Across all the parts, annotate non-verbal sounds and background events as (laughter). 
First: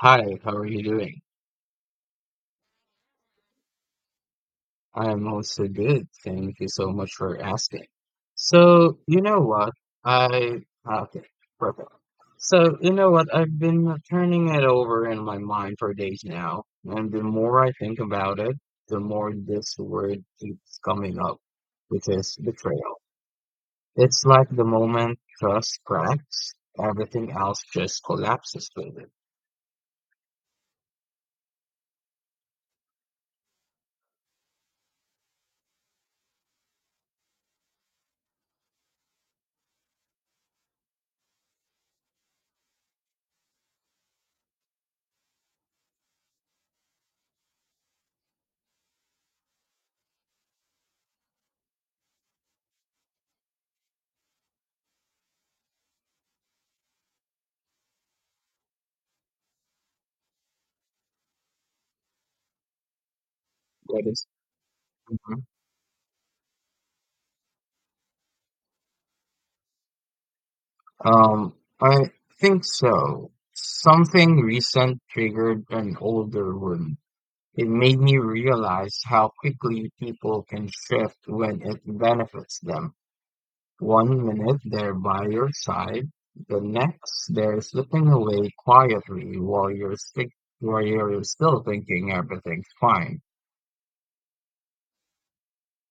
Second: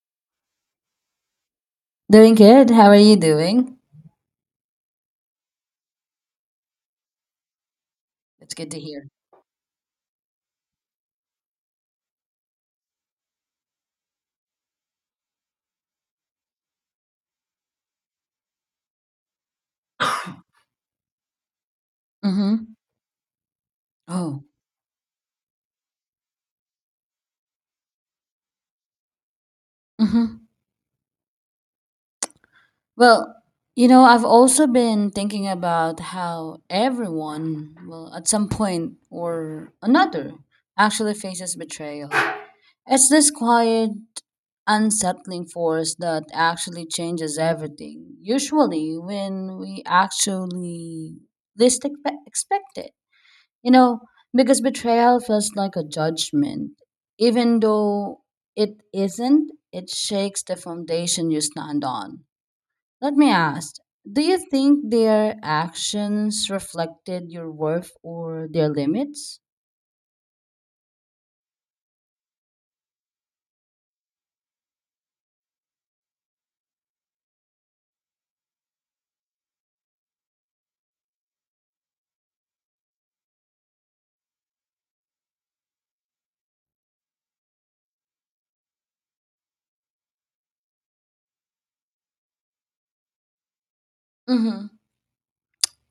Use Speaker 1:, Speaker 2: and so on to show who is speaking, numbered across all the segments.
Speaker 1: Hi, how are you doing?
Speaker 2: Doing good. How are you doing?
Speaker 1: I am also good. Thank you so much for asking.
Speaker 2: It's good to
Speaker 1: So,
Speaker 2: hear.
Speaker 1: you know what? I, ah, okay, perfect. So, you know what? I've been turning it over in my mind for days now, and the more I think about it, the more this word keeps coming up, which is
Speaker 2: Mm-hmm.
Speaker 1: betrayal. It's
Speaker 2: Oh.
Speaker 1: like the moment trust cracks, everything else just collapses with it.
Speaker 2: Mm-hmm. Well, I've also been thinking about how everyone, well, at some point or another, actually faces betrayal. It's this quiet, unsettling force that actually changes everything, usually when we actually least expect it. You know, because betrayal feels like a judgment. Even though it isn't, it shakes the foundation you stand on. Let me ask,
Speaker 1: What
Speaker 2: do
Speaker 1: is?
Speaker 2: you think their actions reflected your worth or their limits?
Speaker 1: Um, I think so. Something recent triggered an older wound. It made me realize how quickly people can shift when it benefits them. One minute they're by your side, the next they're slipping away quietly while you're still thinking everything's fine.
Speaker 2: Mm-hmm.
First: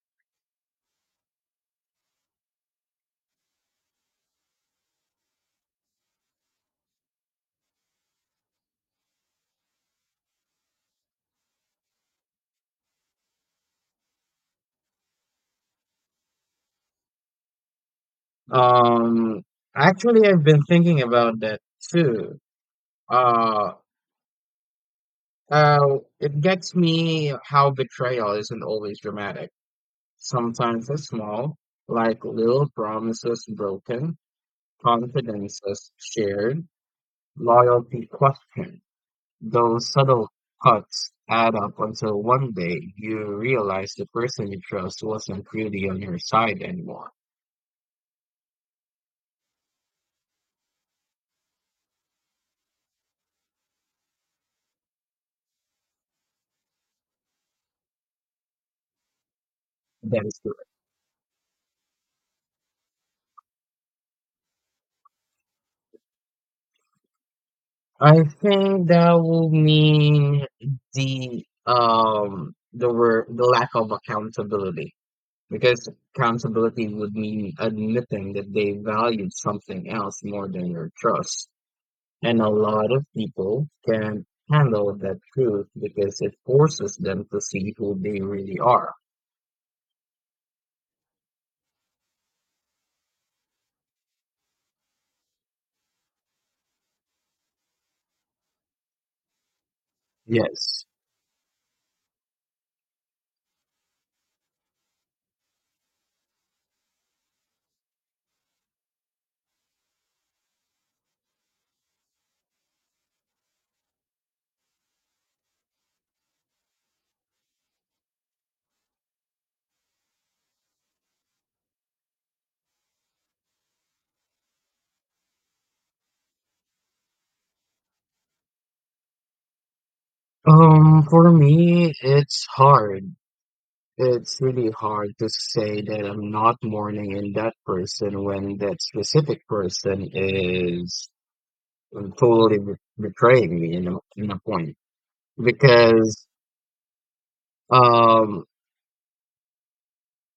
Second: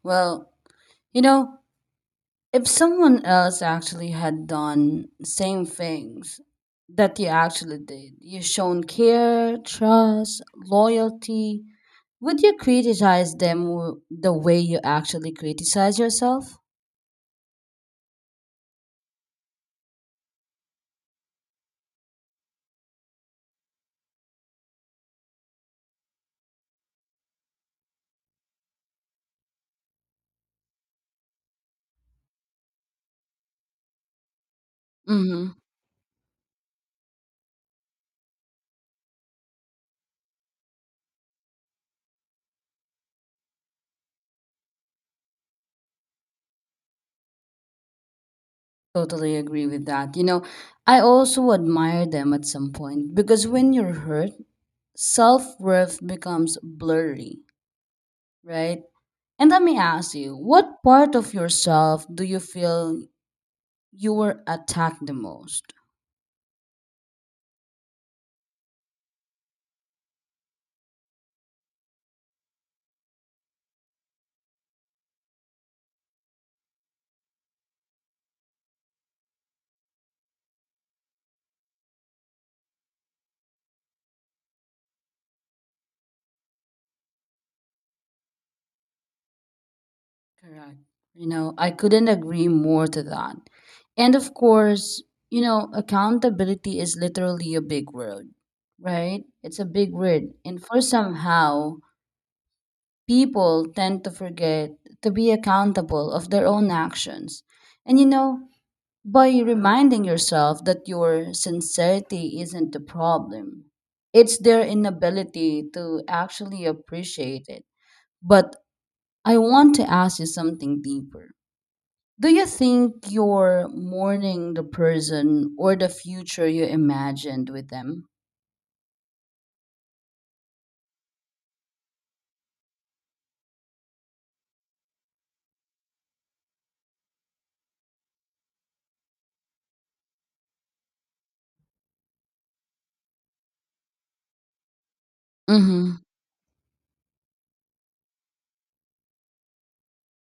Speaker 2: Well, you know, if someone else actually had done same things that you actually did, you shown care, trust, loyalty, would you criticize them the way you actually criticize yourself?
Speaker 1: Um, actually, I've been thinking about that too. Uh, it gets me how betrayal isn't always dramatic. Sometimes it's small, like little promises broken,
Speaker 2: Mm-hmm.
Speaker 1: confidences shared, loyalty questioned. Those subtle cuts add up until one day you realize the person you trust wasn't really on your side anymore.
Speaker 2: Totally agree with that. I also admire them at some point, because when you're hurt, self-worth becomes blurry, right? And let me ask
Speaker 1: That
Speaker 2: you,
Speaker 1: is correct.
Speaker 2: what part of yourself do you feel you were attacked the most?
Speaker 1: I think that will mean the word, the lack of accountability. Because accountability would mean admitting that they valued something else more than your trust. And a lot of people can't handle that truth because it forces them to see who they really are.
Speaker 2: Correct. I couldn't agree more to that. And of course, accountability is literally a big word, right? It's a big word. And for
Speaker 1: Yes.
Speaker 2: somehow, people tend to forget to be accountable of their own actions. And by reminding yourself that your sincerity isn't the problem, it's their inability to actually appreciate it. But I want to ask you something deeper. Do you think you're mourning the person or the future you imagined with them?
Speaker 1: For me, it's hard. It's really hard to say that I'm not mourning in that person when that specific person is totally be- betraying me in a point.
Speaker 2: Mm-hmm.
Speaker 1: Because um,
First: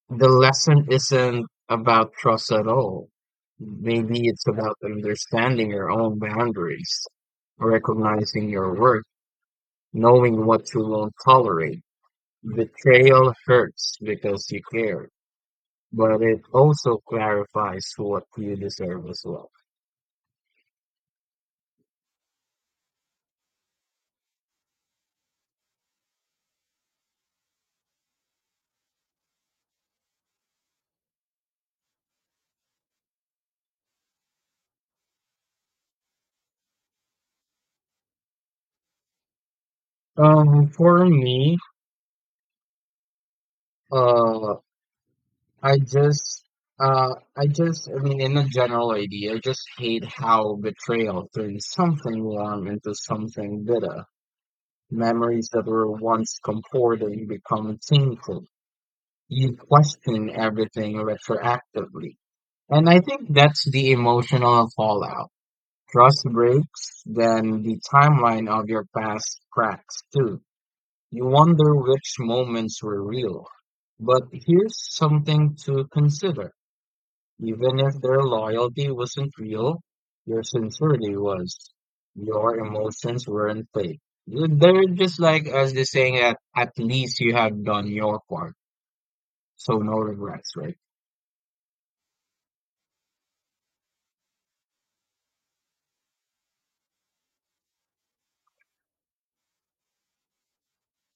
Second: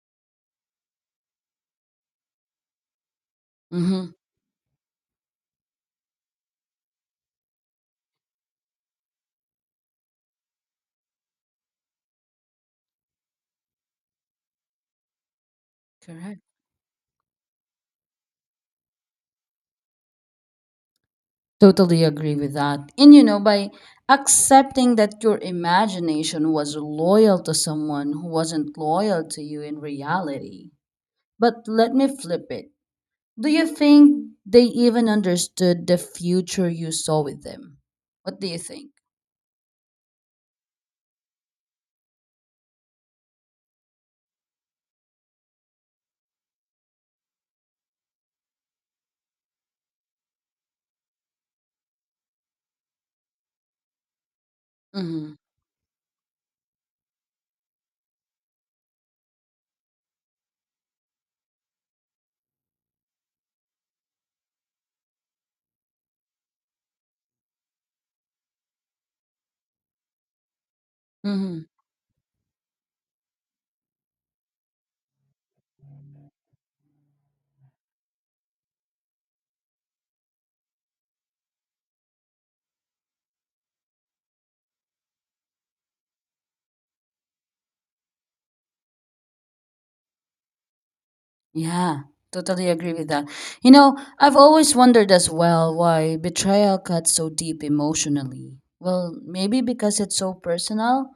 Speaker 1: the lesson isn't about trust at all.
Speaker 2: Mm-hmm.
Speaker 1: Maybe it's about understanding your own boundaries, recognizing your worth, knowing what you won't tolerate. Betrayal hurts because you care, but
Speaker 2: Correct.
Speaker 1: it also clarifies what you deserve as well.
Speaker 2: Totally agree with that. And by accepting that your imagination was loyal to someone who wasn't loyal to you in reality. But let me flip it. Do you think they even understood the future you saw with them? What do you think?
Speaker 1: For me, uh, I just, I just, I mean, in a general idea, I just hate how betrayal turns something warm into something bitter.
Speaker 2: Mm-hmm.
Speaker 1: Memories that were once comforting become painful. You question everything retroactively. And I think that's the emotional fallout. Trust breaks, then the timeline of your past cracks too. You
Speaker 2: Mm-hmm.
Speaker 1: wonder which moments were real. But here's something to consider. Even if their loyalty wasn't real, your sincerity was. Your emotions weren't fake. They're just like as they saying that at least you have done your part, so no regrets, right?
Speaker 2: Yeah, totally agree with that. I've always wondered as well why betrayal cuts so deep emotionally. Well, maybe because it's so personal,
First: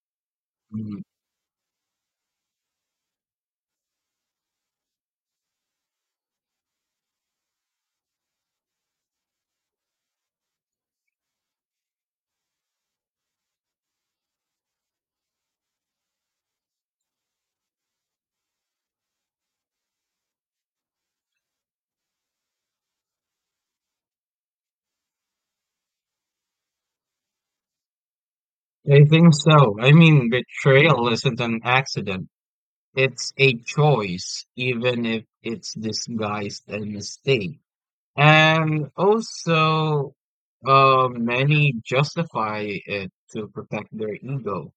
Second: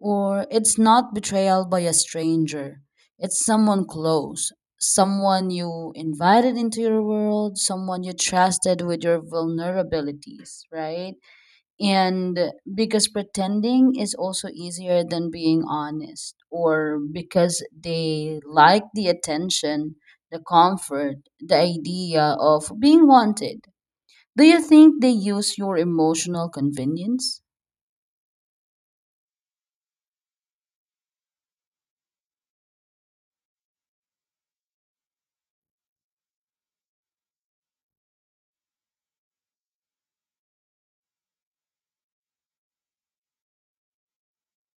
Speaker 2: or it's
Speaker 1: Mm.
Speaker 2: not betrayal by a stranger. It's someone close, someone you invited into your world, someone you trusted with your vulnerabilities, right? And because pretending is also easier than being honest, or because they like the attention, the comfort, the idea of being wanted, do you think they use your emotional convenience?
Speaker 1: I think so. I mean, betrayal isn't an accident. It's a choice, even if it's disguised as a mistake. And also, many justify it to protect their ego.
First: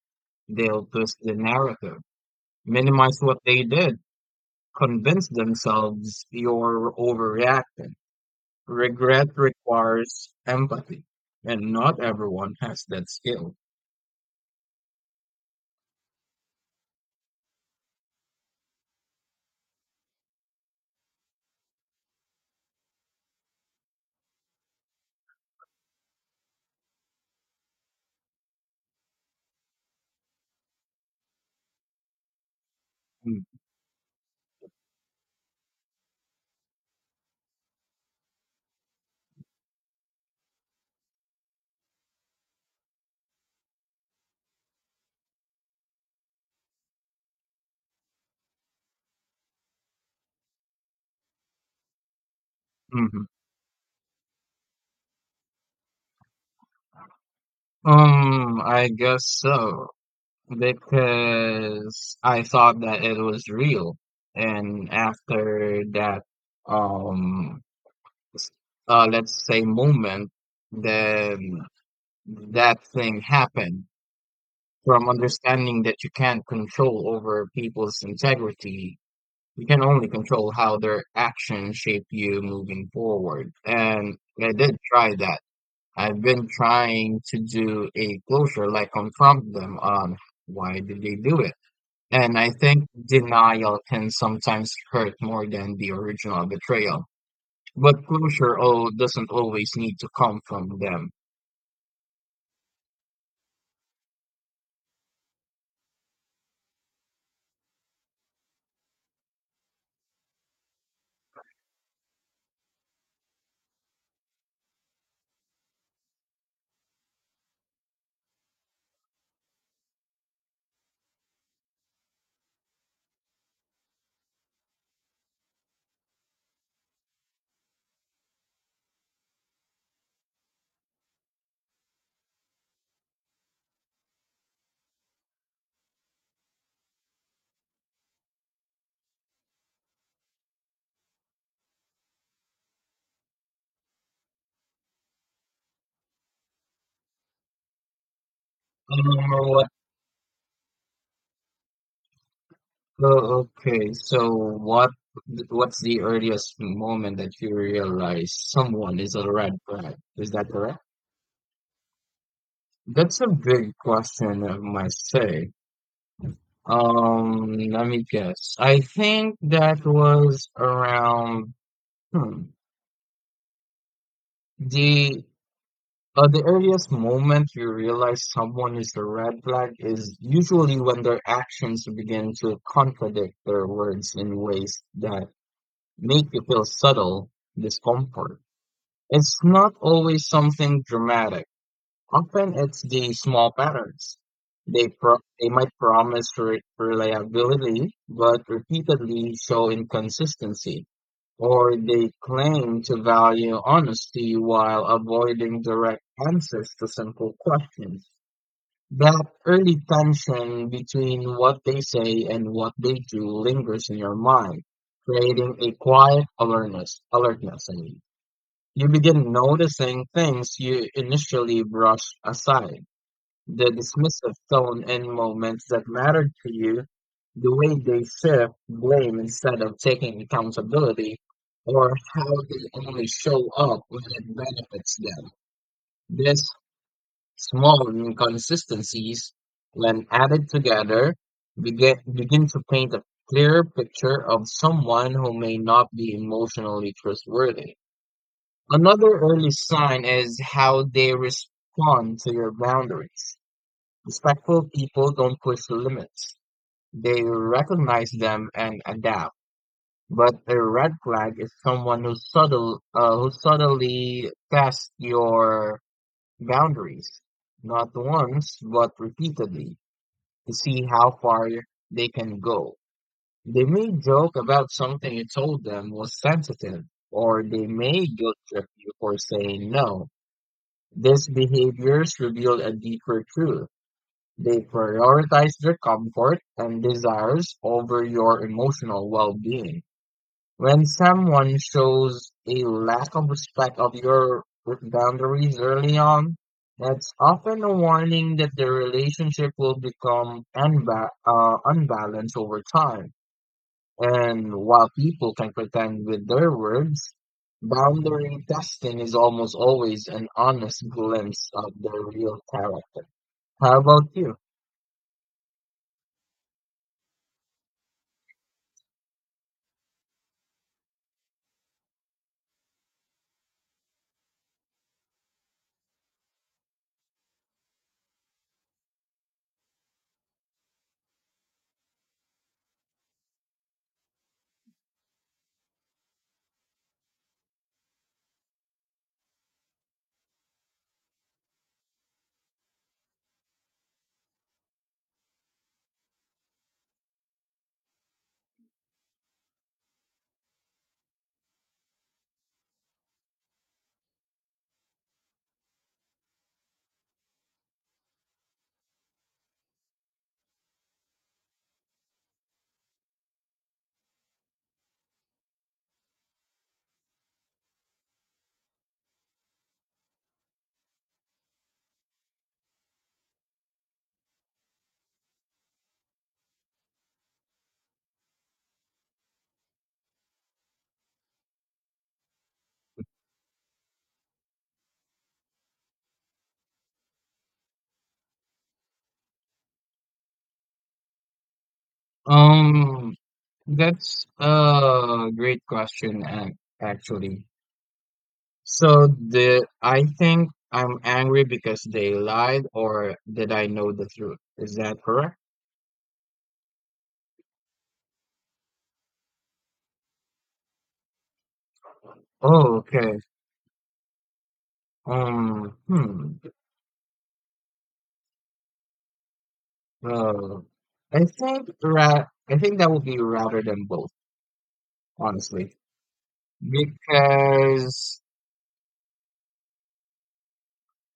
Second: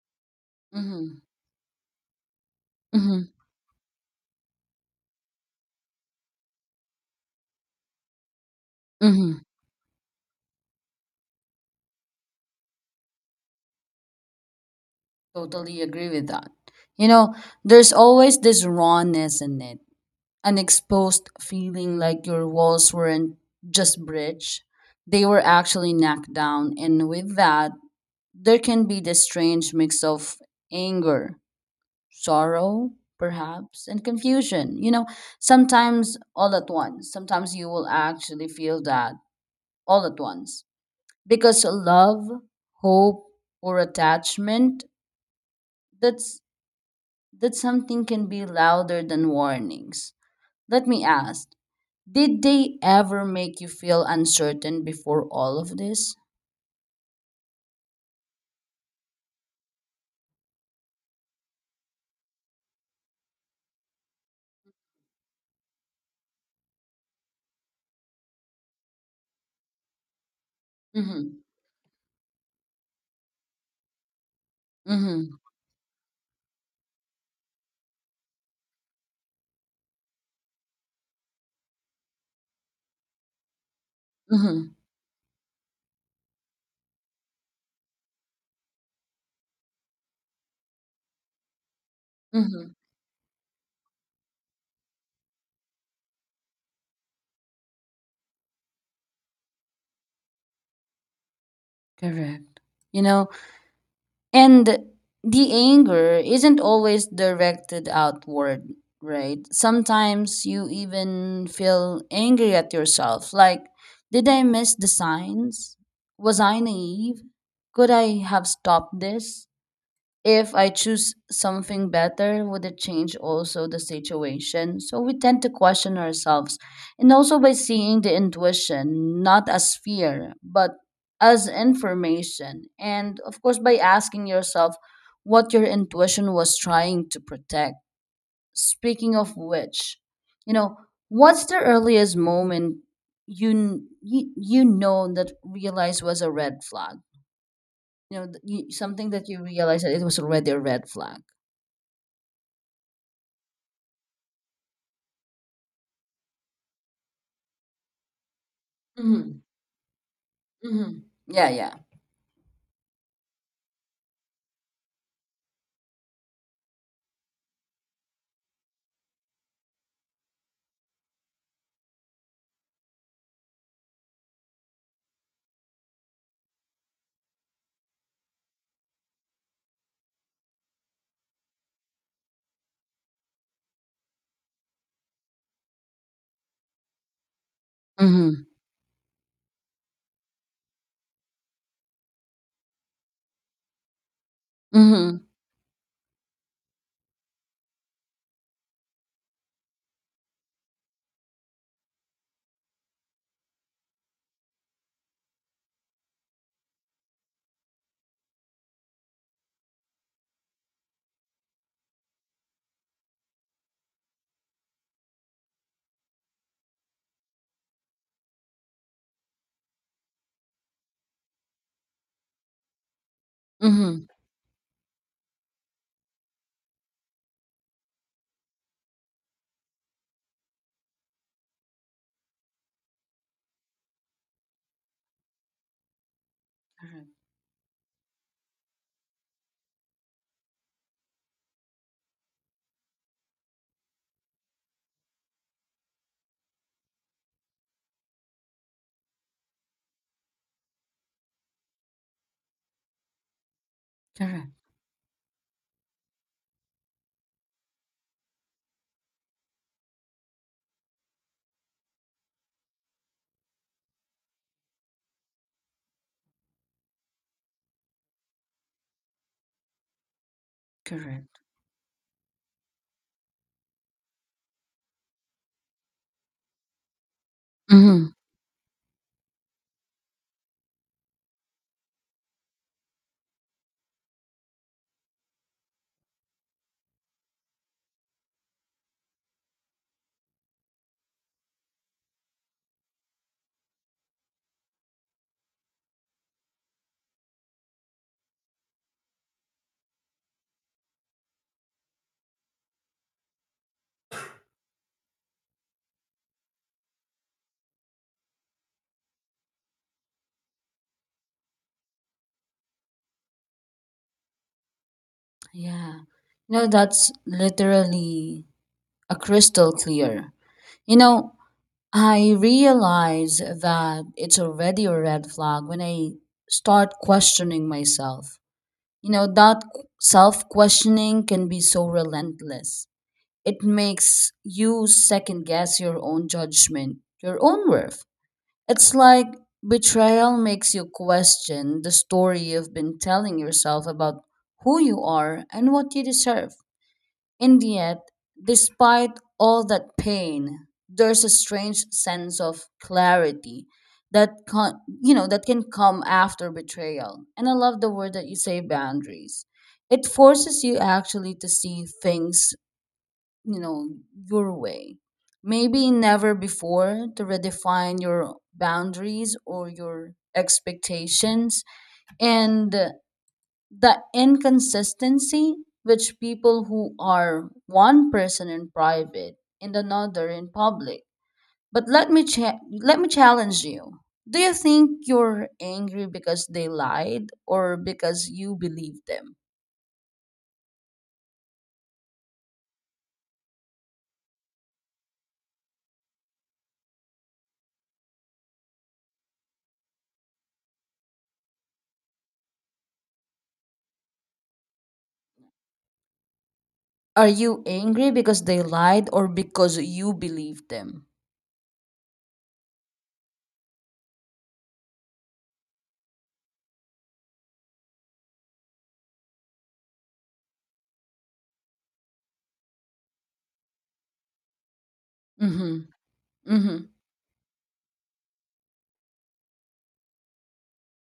Speaker 1: They'll twist
Speaker 2: Mm-hmm.
Speaker 1: the narrative, minimize
Speaker 2: Mm-hmm.
Speaker 1: what they did, convince themselves you're overreacting. Regret
Speaker 2: Mm-hmm.
Speaker 1: requires empathy, and not everyone has that skill.
Speaker 2: Totally agree with that. You know there's always this rawness in it, an exposed feeling like your walls weren't just bridge, they were actually knocked down. And with that, there can be this strange mix of anger, sorrow,
Speaker 1: Mm.
Speaker 2: perhaps, and confusion. Sometimes all at once. Sometimes you will actually feel that all at once. Because love, hope, or attachment, that's that something can be louder than warnings. Let me ask, did they
Speaker 1: Mm-hmm.
Speaker 2: ever make you feel uncertain before all of this?
Speaker 1: I guess so, because I thought that it was real, and after that, um, s- let's say moment
Speaker 2: Mm-hmm.
Speaker 1: that that thing happened, from
Speaker 2: Mm-hmm.
Speaker 1: understanding that you can't control over people's integrity. You can only control how their actions shape you moving forward. And I
Speaker 2: Mm-hmm.
Speaker 1: did try that. I've been trying to do a closure, like confront them on why did they do it. And I
Speaker 2: Mm-hmm.
Speaker 1: think denial can sometimes hurt more than the original betrayal, but closure doesn't always need to come from them.
Speaker 2: Correct. You know, And the anger isn't always directed outward, right? Sometimes you even feel angry at yourself. Like, did I miss the signs? Was I naive? Could I have stopped this? If I choose something better, would it change also the situation? So we tend to question ourselves. And also by seeing the intuition, not as fear, but as information. And of course, by asking yourself what your intuition was trying to protect. Speaking of which, you know, what's the earliest moment that realized was a red flag? Something that you
Speaker 1: What?
Speaker 2: realized that it was already a red flag.
Speaker 1: Oh, okay. So what? What's the earliest moment that you realize someone is a
Speaker 2: Mhm,
Speaker 1: red flag? Is that correct?
Speaker 2: mhm. Yeah, yeah.
Speaker 1: That's a big question, I must say. Let me guess. I think that was around hmm, the the earliest moment you realize someone is a red flag is usually when their actions begin to contradict their words in ways that make you feel subtle discomfort.
Speaker 2: Mhm,
Speaker 1: It's not always something dramatic. Often it's the small patterns.
Speaker 2: mhm,
Speaker 1: They might promise reliability, but repeatedly show inconsistency, or they claim to value honesty while avoiding direct answers to simple questions. That early tension between what they say and what they do lingers in your mind, creating a quiet alertness, alertness. You begin noticing things you initially brushed aside: the
Speaker 2: mhm.
Speaker 1: dismissive tone in moments that matter to you, the way they shift blame instead of taking accountability, or how they only show up when it benefits them. These small inconsistencies, when added together, begin to paint a clearer picture of someone who may not be emotionally trustworthy. Another early sign is how they respond to your boundaries.
Speaker 2: Correct, correct,
Speaker 1: Respectful people don't push the limits. They recognize them and adapt. But a red flag is someone who subtly tests your boundaries, not once but repeatedly, to see how
Speaker 2: correct.
Speaker 1: far they can go. They may joke about something you told them was sensitive, or they may
Speaker 2: Mhm.
Speaker 1: guilt trip you for saying no. These behaviors reveal a deeper truth: they prioritize their comfort and desires over your emotional well-being. When someone shows a lack of respect of your boundaries early on, that's often a warning that the relationship will become unbalanced over time. And while people can pretend with their words, boundary testing is almost always an honest glimpse of their real character. How about you?
Speaker 2: Yeah. No, that's literally a crystal clear. You know, I realize that it's already a red flag when I start questioning myself. That self questioning can be so relentless. It makes you second guess your own judgment, your own worth. It's like betrayal makes you question the story you've been telling yourself about who you are and what you deserve. And yet, despite all that pain, there's a strange sense of clarity that can that can come after betrayal. And I love the word that you say, boundaries. It forces you actually to see things, you know your way, maybe never before, to redefine your boundaries or your expectations. And the inconsistency, which people who are one person in private and another in public. But let me challenge you, do you think you're angry because they lied or because you believe them?
Speaker 1: Um, That's a great question, actually. So the I think I'm angry because they lied, or did I know the truth? Is that correct?
Speaker 2: Are you angry because they lied or because you believe them?
Speaker 1: Oh, okay. Um, hmm. Uh, I think ra I think that would be rather than both,
Speaker 2: Mm-hmm.
Speaker 1: honestly,
Speaker 2: Mhm.
Speaker 1: because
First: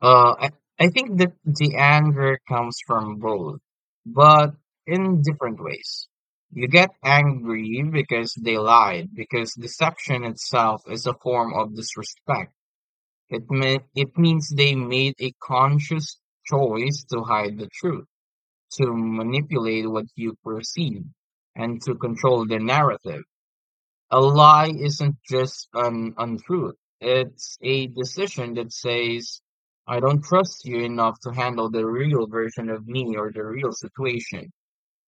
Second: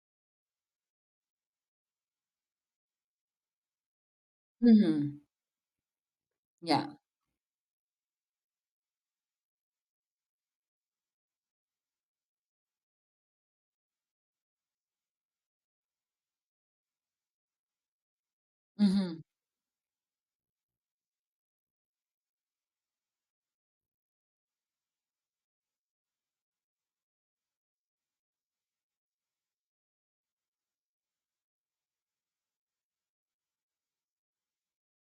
Speaker 1: Uh, I, I think that the anger comes from both, but
Speaker 2: Mhm.
Speaker 1: in different ways. You get
Speaker 2: Yeah.
Speaker 1: angry because they lied, because deception itself is a form of disrespect. It means they made a conscious choice to hide the truth, to
Speaker 2: Mhm.
Speaker 1: manipulate what you perceive, and to control the narrative. A lie isn't just an untruth. It's a decision that says, I don't trust you enough to handle the real version of me or the real situation.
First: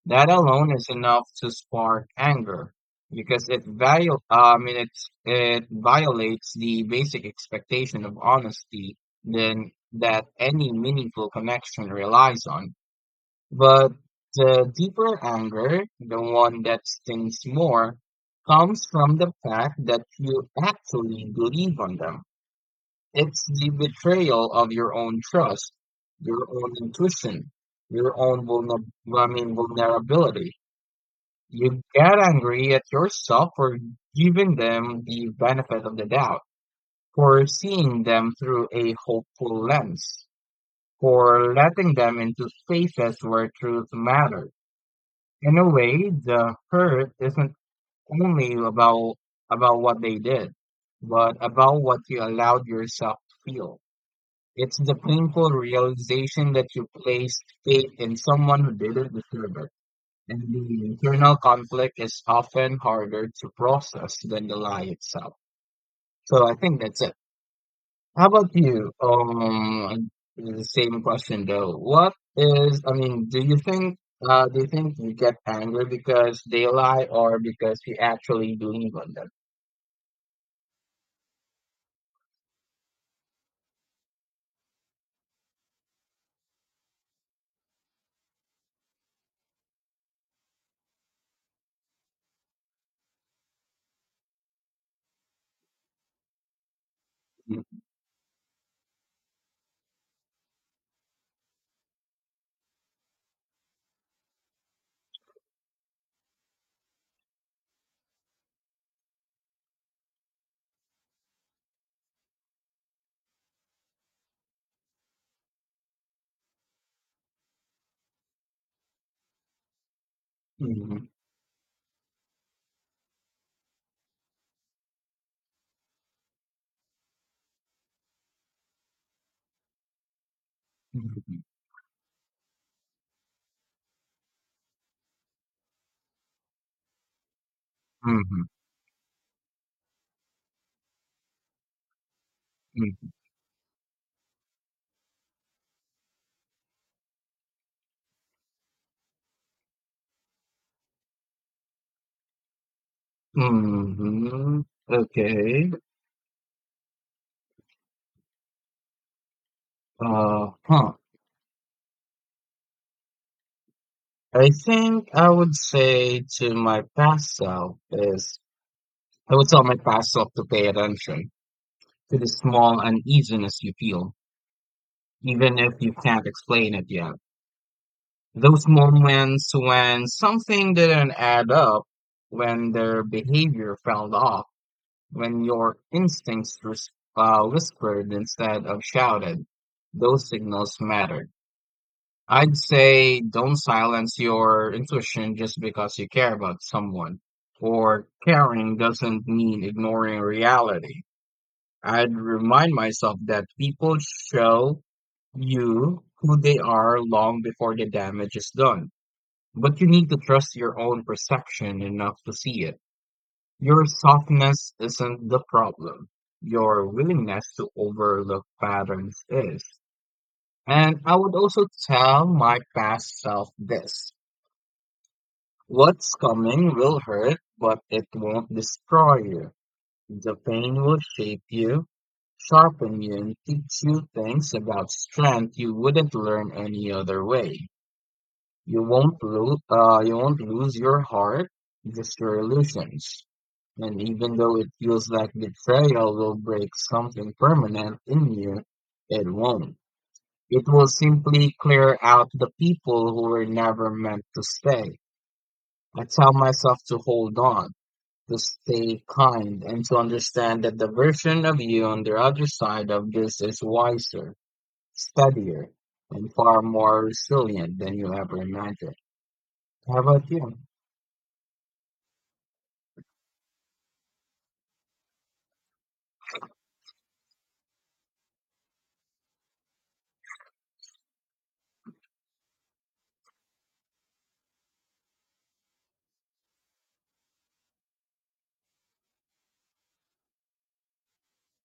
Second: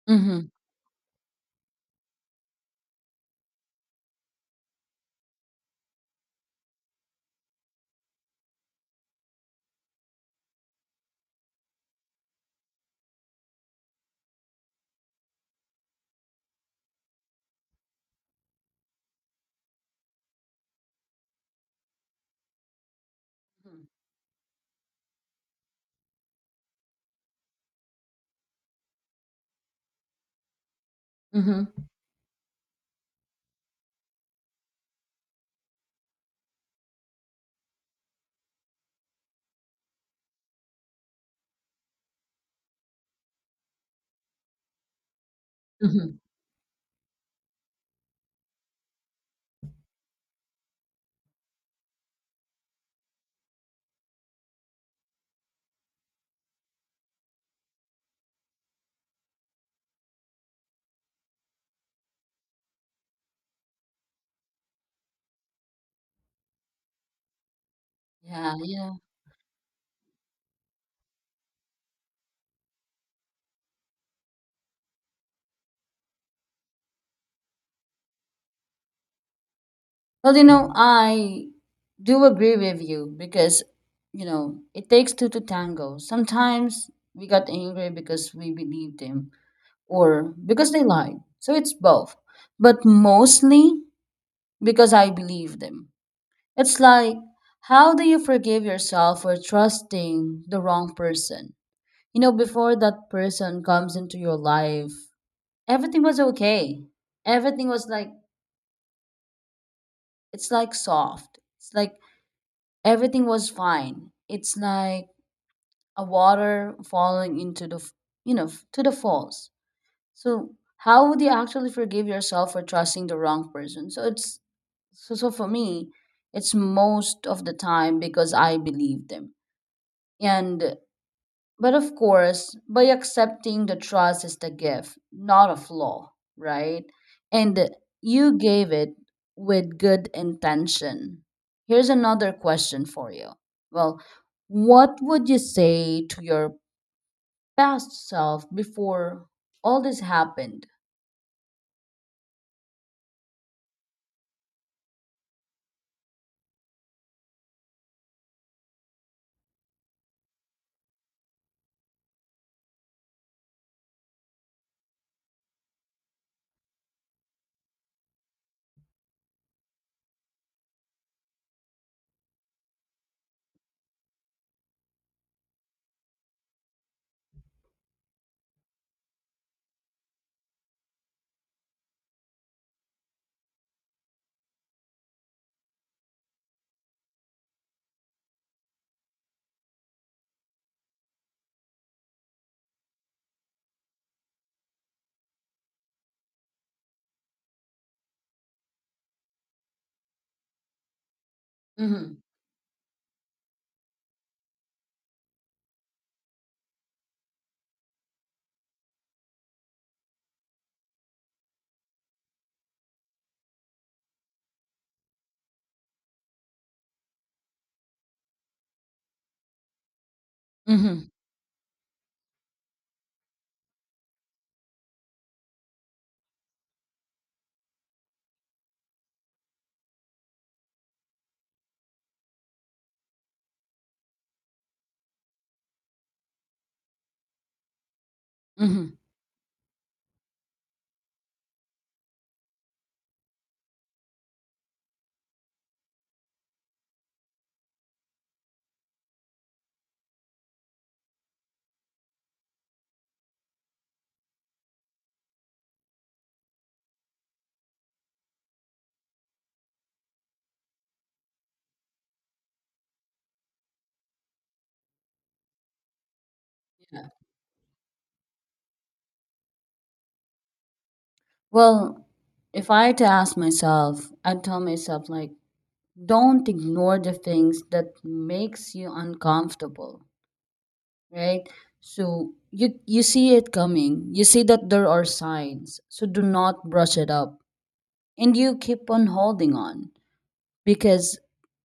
Speaker 1: That
Speaker 2: Mhm.
Speaker 1: alone is enough to spark anger because it viol I mean it it violates the basic expectation of honesty then that any meaningful connection relies on. But the deeper anger, the one that stings more, comes from the fact that you actually believe on them. It's the betrayal of your own trust, your own intuition, your own vulner- I mean, vulnerability.
Speaker 2: Mhm.
Speaker 1: You get angry at yourself for giving them the benefit of the doubt, for seeing them through a hopeful lens, for letting them into spaces where truth matters. In a way,
Speaker 2: Mhm.
Speaker 1: the hurt isn't only about what they did, but about what you allowed yourself to feel. It's the painful realization that you placed faith in someone who didn't deserve it. And the internal conflict is often harder to process than the lie itself. So I think that's it. How about
Speaker 2: Yeah, yeah.
Speaker 1: you? The same question though. What is, I mean, do you think you get angry because they lie or because you actually believe on them?
Speaker 2: Well, I do agree with you because, it takes two to tango. Sometimes we got angry because we believed them or because they lied. So it's both. But mostly because I believe them. It's like, how do you forgive yourself for trusting the wrong person? Before that person comes into your life, everything was okay. Everything was like it's like soft. It's like everything was fine. It's like a water falling into the to the falls. So
Speaker 1: Mhm.
Speaker 2: how would you actually forgive yourself for trusting the wrong person? So for me, it's most of the time because I believe them and.
Speaker 1: Mhm.
Speaker 2: But of course, by accepting the trust is the gift, not a flaw, right? And you gave it with good intention. Here's another question for
Speaker 1: Mhm.
Speaker 2: you. Well, what would you say to your past self before all this happened?
Speaker 1: Mhm. Okay. Huh. I think I would say to my past self is I would tell my past self to pay attention to the small uneasiness you feel, even if you can't explain it yet. Those moments when something didn't add up, when their behavior felt off, when your whispered instead of shouted, those signals mattered. I'd say don't silence your intuition just because you care about someone, or caring doesn't mean ignoring reality. I'd
Speaker 2: Hmm.
Speaker 1: remind myself that people show you who they are long before the damage is done, but you need to trust your own perception enough to see it. Your softness isn't the problem. Your willingness to overlook patterns is. And
Speaker 2: Hmm.
Speaker 1: I would also tell my past self this. What's coming will hurt, but it won't destroy you. The pain will shape you, sharpen you, and teach you things about strength you wouldn't learn any other way.
Speaker 2: Hmm.
Speaker 1: You won't lose your heart, just your illusions. And even though it feels like betrayal will break something permanent in you, it won't. It will simply clear out the people who were never meant to stay. I tell myself to hold on, to stay kind, and to understand that the version of you on the other side of this is wiser, steadier, and far more resilient than you ever imagined. How about you?
Speaker 2: Well, if I had to ask myself, I'd tell myself like, don't ignore the things that makes you uncomfortable, right? So you see it coming. You see that there are signs. So do not brush it up. And you keep on holding on, because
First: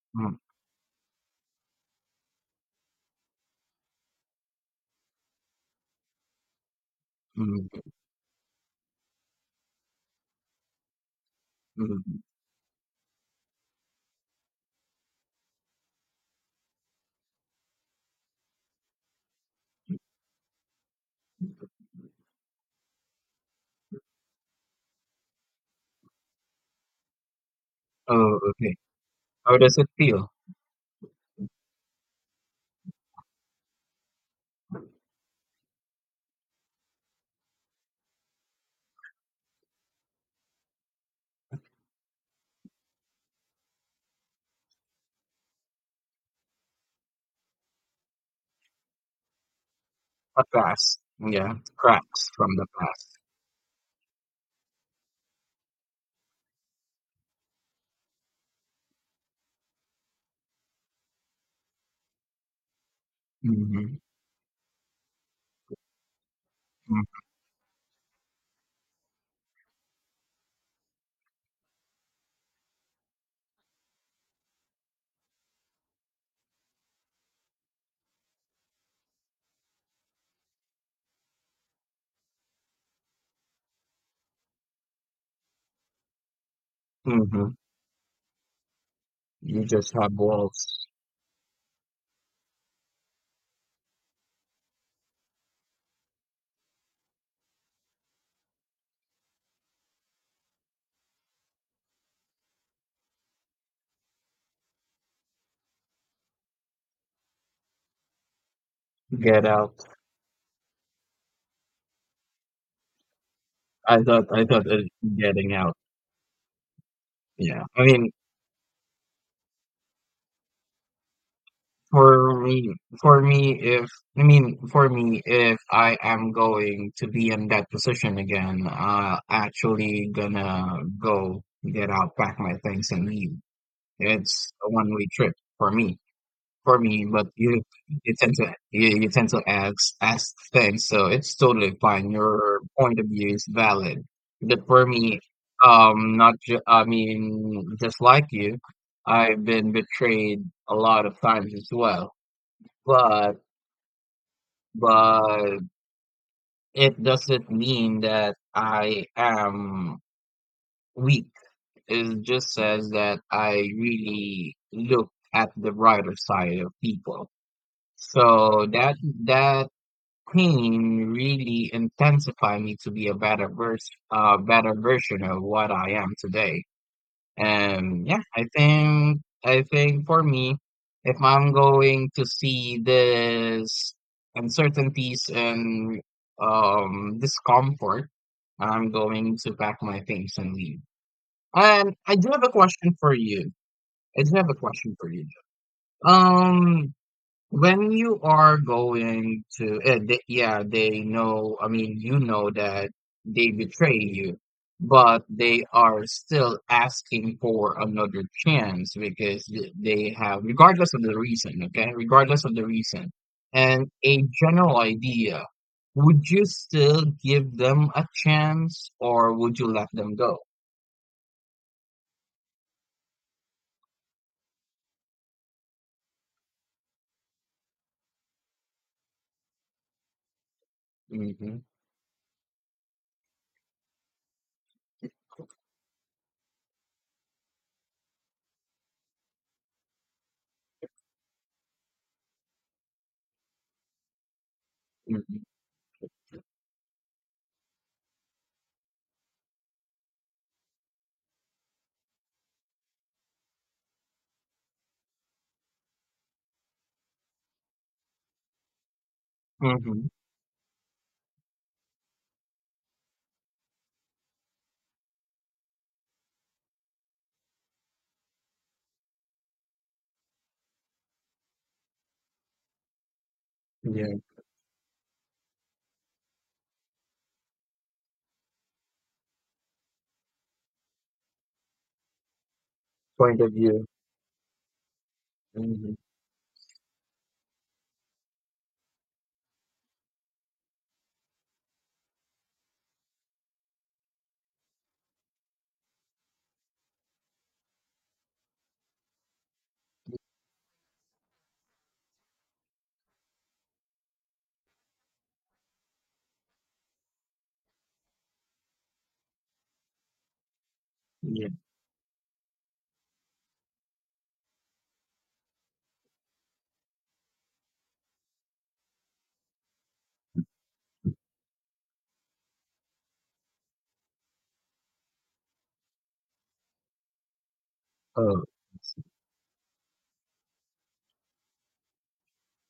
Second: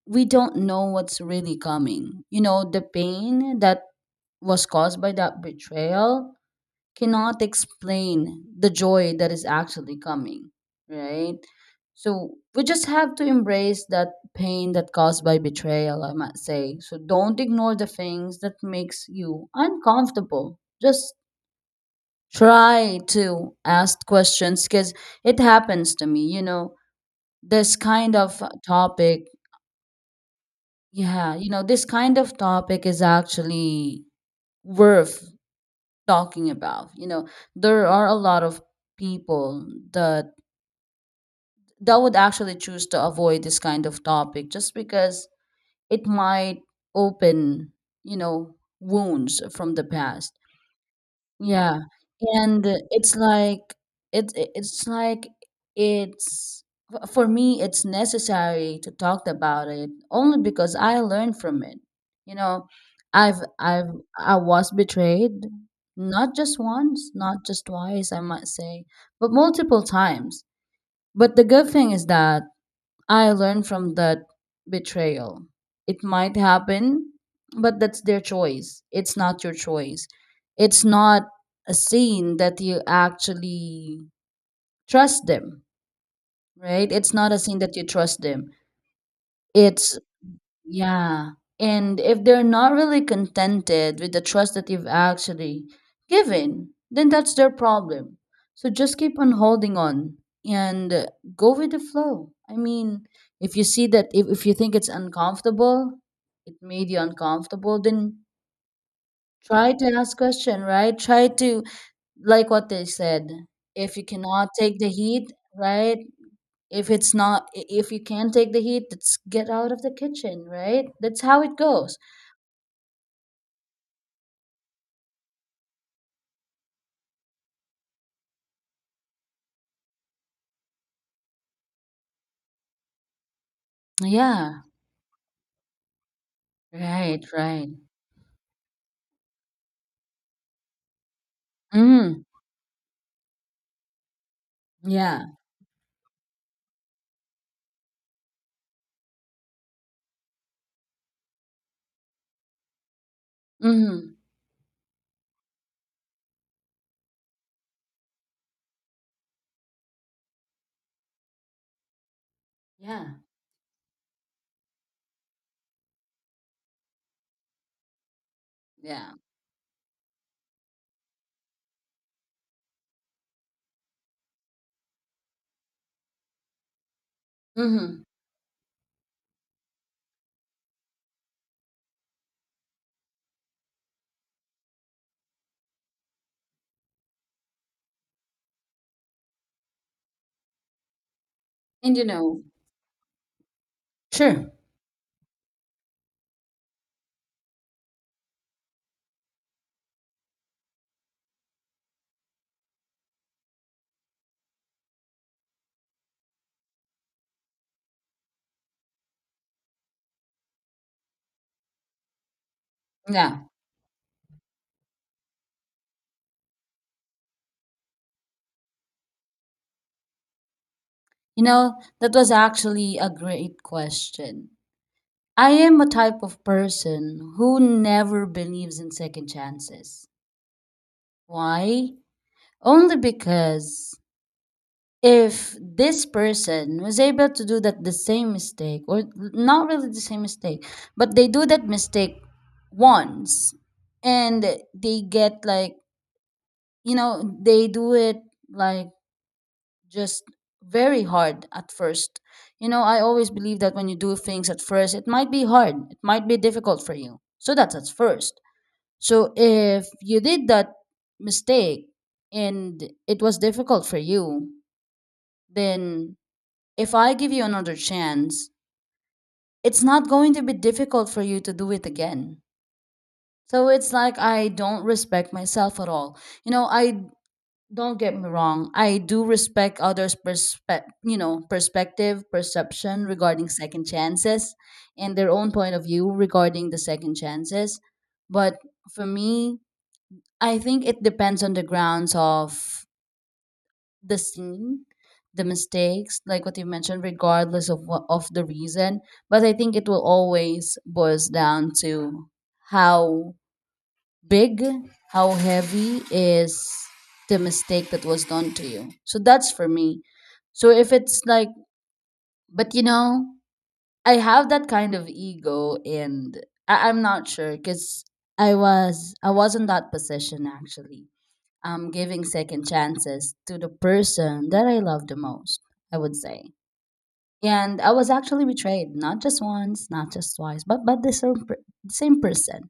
Speaker 2: we
Speaker 1: Hmm.
Speaker 2: don't know what's really coming. The pain that was caused by that betrayal cannot
Speaker 1: Mhm,
Speaker 2: explain the joy that is actually coming, right?
Speaker 1: mhm.
Speaker 2: So we just have to embrace that pain that caused by betrayal, I might say. So don't ignore the things that makes you uncomfortable. Just try to ask questions, because it happens to me, this kind
Speaker 1: Oh,
Speaker 2: of
Speaker 1: okay.
Speaker 2: topic,
Speaker 1: How does it feel?
Speaker 2: yeah, this kind of topic is actually worth talking about. There are a lot of people that would actually choose to avoid this kind of topic, just because it might open, wounds from the past.
Speaker 1: A past. Yeah,
Speaker 2: Yeah.
Speaker 1: cracks from
Speaker 2: And
Speaker 1: the
Speaker 2: it's
Speaker 1: past.
Speaker 2: like it it- it's like it's for me it's necessary to talk about it, only because I learned from it, you know i've i've
Speaker 1: Mhm,
Speaker 2: I was betrayed, not just once,
Speaker 1: mm
Speaker 2: not just twice, I might say, but multiple times. But the good thing is that I learned from that betrayal. It might happen, but that's their choice. It's not your choice. It's not a scene that you actually trust them, right? It's not a
Speaker 1: mhm.
Speaker 2: scene that you trust them.
Speaker 1: You just
Speaker 2: It's
Speaker 1: have walls.
Speaker 2: Yeah. And if they're not really contented with the trust that you've actually given, then that's their problem. So just keep on holding on, and go with the flow. I mean, if you see that, if you think it's uncomfortable, it made you uncomfortable, then
Speaker 1: Get
Speaker 2: try to
Speaker 1: out.
Speaker 2: ask question, right? Try to, like what they said, if
Speaker 1: I
Speaker 2: you
Speaker 1: thought I
Speaker 2: cannot
Speaker 1: thought
Speaker 2: take
Speaker 1: uh,
Speaker 2: the heat,
Speaker 1: getting out.
Speaker 2: right? If it's not,
Speaker 1: Yeah. I
Speaker 2: if you
Speaker 1: mean,
Speaker 2: can't take the heat, let's get out of the kitchen, right? That's how it goes.
Speaker 1: for me, for me, if for me, if I am going to be in that position again, actually gonna go get out, pack my things, and leave. It's
Speaker 2: Yeah.
Speaker 1: a one-way trip for me. For me,
Speaker 2: Right,
Speaker 1: but
Speaker 2: right.
Speaker 1: you tend to ask things, so it's totally fine.
Speaker 2: Mhm.
Speaker 1: Your point of view is valid. But for me,
Speaker 2: Yeah.
Speaker 1: not ju- I mean, just like you, I've been betrayed a lot of times as well. But
Speaker 2: Mhm.
Speaker 1: but it doesn't mean that I am weak. It just says
Speaker 2: Yeah.
Speaker 1: that I really look at the brighter side of people. So that
Speaker 2: Yeah.
Speaker 1: that pain really intensified me to be a better vers better version of what I am today.
Speaker 2: Mhm.
Speaker 1: And yeah, I think for me, if I'm going to see this uncertainties and discomfort, I'm going to pack my things and leave.
Speaker 2: And
Speaker 1: And I do have a question for you. I do have
Speaker 2: sure.
Speaker 1: a question for you. Um, when you are going to, they, yeah, they know, I mean, you know that they betray you, but they are still asking for another chance because they have, regardless of the reason, okay, regardless of the reason,
Speaker 2: Yeah.
Speaker 1: and a general idea, would you still give them a chance or would you let them go?
Speaker 2: That was actually a great question. I am a type of person who never believes in second chances.
Speaker 1: Mm-hmm.
Speaker 2: Why? Only because if this person was able to do that the same mistake, or not really the same mistake, but they do that mistake once, and they
Speaker 1: Mm-hmm.
Speaker 2: get like, they do it, like, just very hard at first. I always believe that when you do things at first, it might be hard, it might be difficult for you, so that's at first. So if
Speaker 1: Mm-hmm.
Speaker 2: you did that mistake, and it was difficult for you, then if I give you another chance, it's not going to be difficult for you to do it again. So it's
Speaker 1: Yeah.
Speaker 2: like I don't respect myself at all. I don't get me wrong. I do respect others' perspective, perception
Speaker 1: Point
Speaker 2: regarding
Speaker 1: of
Speaker 2: second
Speaker 1: view.
Speaker 2: chances, and their own point of
Speaker 1: Mm-hmm.
Speaker 2: view regarding the second chances. But for me, I think it depends on the grounds of the scene, the mistakes, like what you mentioned, regardless of what of the reason. But I think it will always boils down to how big, how heavy is the mistake that was done to you. So that's for me. So if it's
Speaker 1: Yeah.
Speaker 2: like, but I have that kind of ego, and I'm not sure, because I was in that position actually, giving second chances to the person that I love the most, I would say. And I was actually
Speaker 1: Oh,
Speaker 2: betrayed, not just once, not just twice, but the same, same person.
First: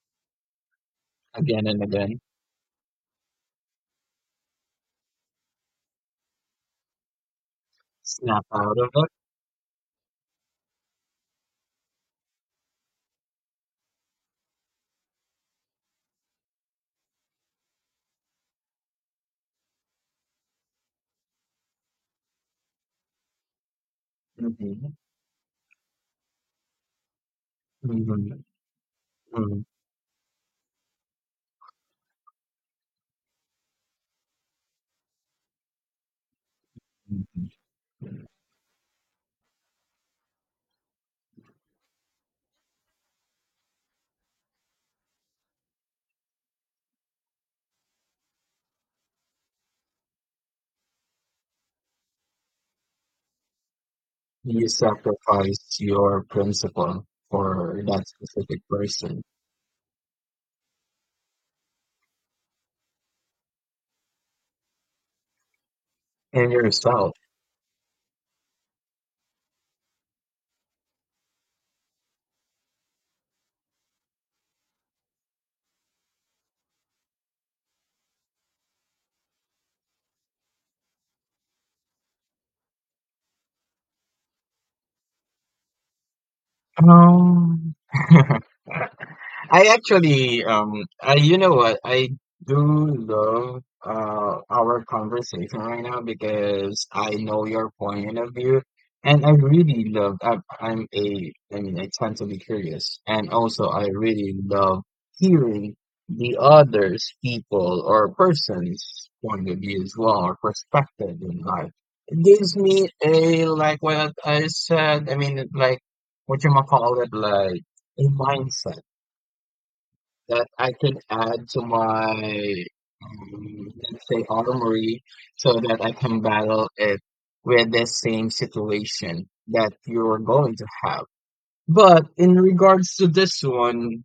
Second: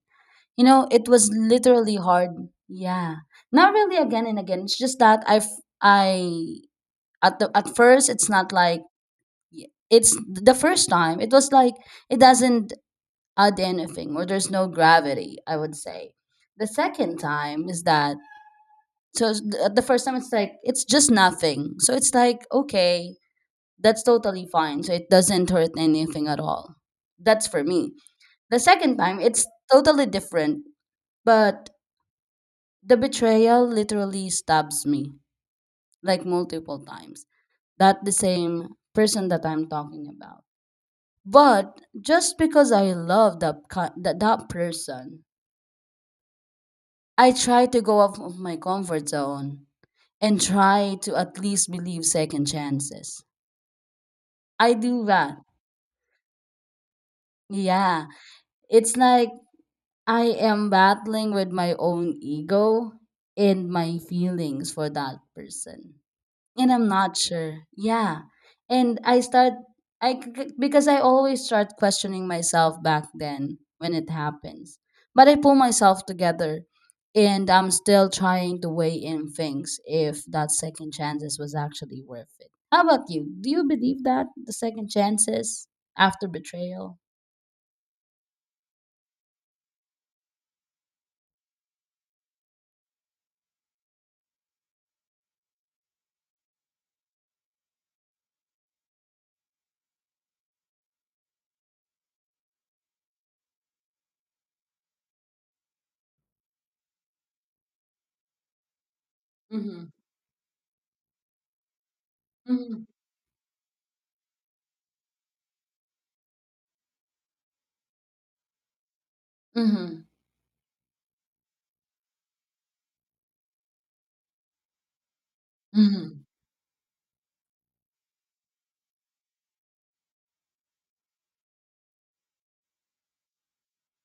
Speaker 2: You know, it was
Speaker 1: again and
Speaker 2: literally
Speaker 1: again.
Speaker 2: hard. Yeah, not really again and again. It's just that I at first it's
Speaker 1: Snap
Speaker 2: not
Speaker 1: out
Speaker 2: like
Speaker 1: of it.
Speaker 2: it's the first time. It was like it doesn't add anything or there's no gravity, I would say. The second time is that, so the first time it's like it's just nothing. So it's like, okay, that's totally fine.
Speaker 1: Hmm.
Speaker 2: So it doesn't hurt anything at all. That's for me.
Speaker 1: Hmm.
Speaker 2: The second time it's totally different, but the betrayal literally stabs me like multiple times.
Speaker 1: Hmm.
Speaker 2: That the same person that I'm talking about. But just because I love that person, I try to go off of my comfort zone and try to at least believe second chances.
Speaker 1: You
Speaker 2: I do that.
Speaker 1: sacrificed your principle for
Speaker 2: Yeah.
Speaker 1: that specific
Speaker 2: It's
Speaker 1: person
Speaker 2: like I am battling with my own ego and my feelings for that person.
Speaker 1: and
Speaker 2: And I'm
Speaker 1: yourself.
Speaker 2: not sure. Yeah. And I start I c- because I always start questioning myself back then when it happens. But I pull myself together and I'm still trying to weigh in things if that second chances was actually worth it. How about you? Do you believe that the second chances after betrayal?
Speaker 1: Um, (laughs) I actually, I you know what? I do love our conversation right now because I know your point of view, and I really love. I'm I mean, I tend to be curious, and also I really love hearing the others, people or person's point of view
Speaker 2: Mhm.
Speaker 1: as well or perspective in life. It gives
Speaker 2: Mhm.
Speaker 1: me a like what I said. I mean, like what you might call it, like a mindset
Speaker 2: Mhm.
Speaker 1: that I can add to my, let's say, armory so that I can
Speaker 2: Mhm.
Speaker 1: battle it with the same situation that you're going to have. But in regards to this one,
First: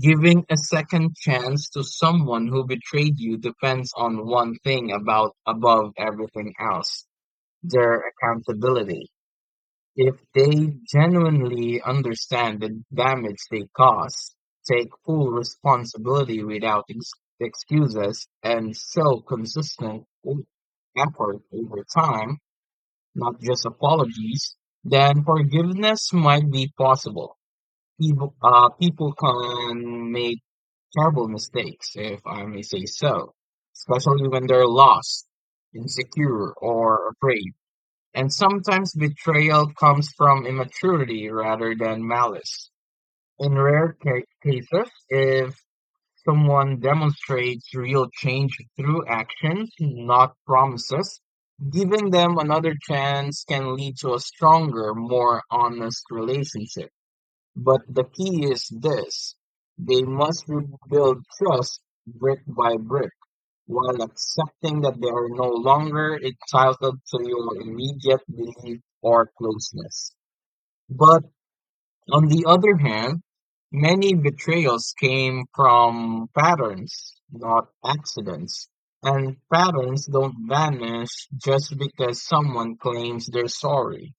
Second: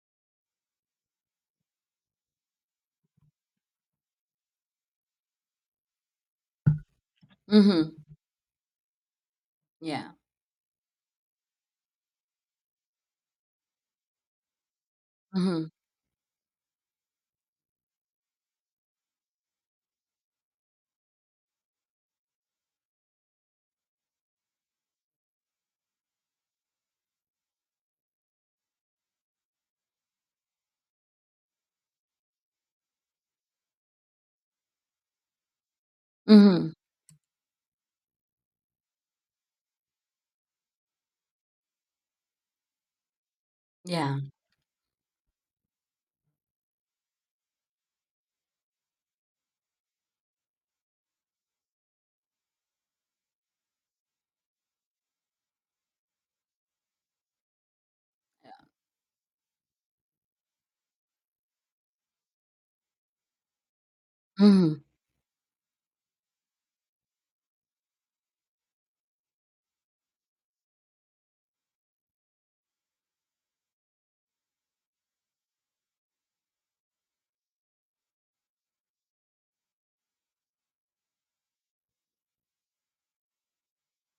Speaker 1: giving a second chance to someone who betrayed you depends on one thing about above everything else,
Speaker 2: Mhm.
Speaker 1: their accountability.
Speaker 2: Yeah.
Speaker 1: If they genuinely understand the damage they cause, take full
Speaker 2: Mhm.
Speaker 1: responsibility without excuses, and show consistent effort over time, not just apologies, then forgiveness might be possible. People can make terrible mistakes, if I may say so, especially when they're lost, insecure,
Speaker 2: Mhm.
Speaker 1: or afraid. And sometimes betrayal comes from immaturity rather than malice. In rare
Speaker 2: Yeah.
Speaker 1: cases, if someone demonstrates real change through actions, not promises, giving them another chance can lead to a stronger, more honest relationship. But the key is this: they must rebuild trust brick by brick while accepting
Speaker 2: Mhm.
Speaker 1: that they are no longer entitled to your immediate belief or closeness. But on the other hand, many betrayals came from patterns, not accidents. And patterns don't vanish just because someone claims they're sorry.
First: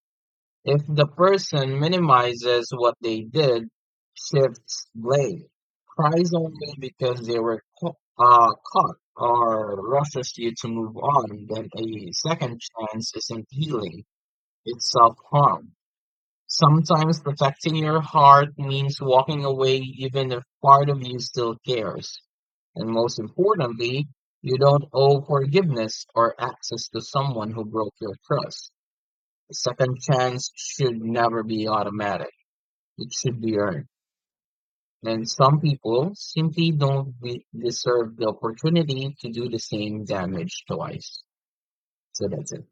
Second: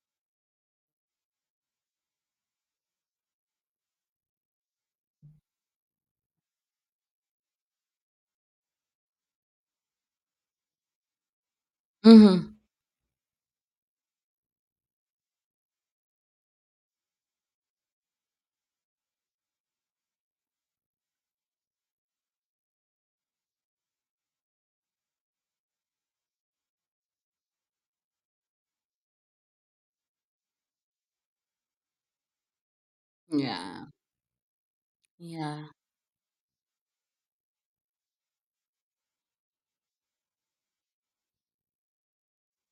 Speaker 1: If the person minimizes what they did, shifts blame, cries only because they were caught, or rushes you to move on, then a
Speaker 2: Mhm.
Speaker 1: second chance isn't healing, it's self harm. Sometimes protecting your heart means walking away even if part of you still cares. And most importantly, you don't owe forgiveness or access to someone who broke your trust. A second chance should never be automatic. It should be
Speaker 2: Yeah.
Speaker 1: earned. And some
Speaker 2: Yeah.
Speaker 1: people simply don't be, deserve the opportunity to do the same damage twice. So that's it.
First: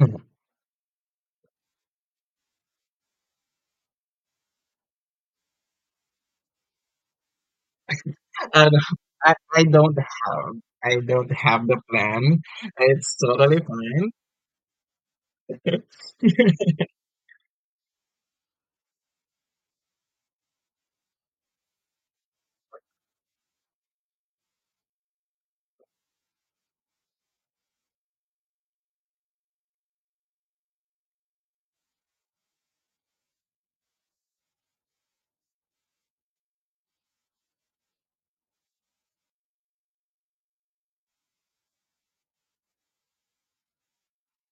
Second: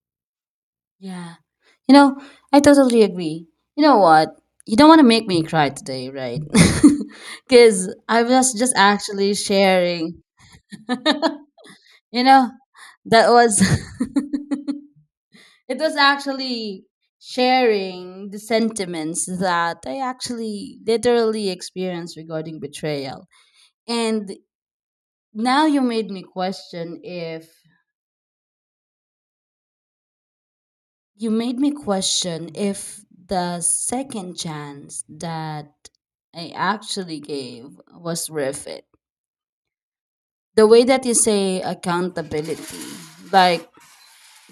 Speaker 1: (laughs)
Speaker 2: Yeah. You know, I totally agree. You know what? You don't want to make me cry today, right? (laughs) Because I was
Speaker 1: I,
Speaker 2: just
Speaker 1: don't- I,
Speaker 2: actually
Speaker 1: I don't
Speaker 2: sharing.
Speaker 1: have
Speaker 2: (laughs)
Speaker 1: I don't have the
Speaker 2: you
Speaker 1: plan.
Speaker 2: know,
Speaker 1: It's
Speaker 2: that
Speaker 1: totally
Speaker 2: was.
Speaker 1: fine.
Speaker 2: (laughs) It was
Speaker 1: (laughs)
Speaker 2: actually sharing the sentiments that I actually literally experienced regarding betrayal. And now you made me question if the second chance that I actually gave was worth it. The way that you say accountability, like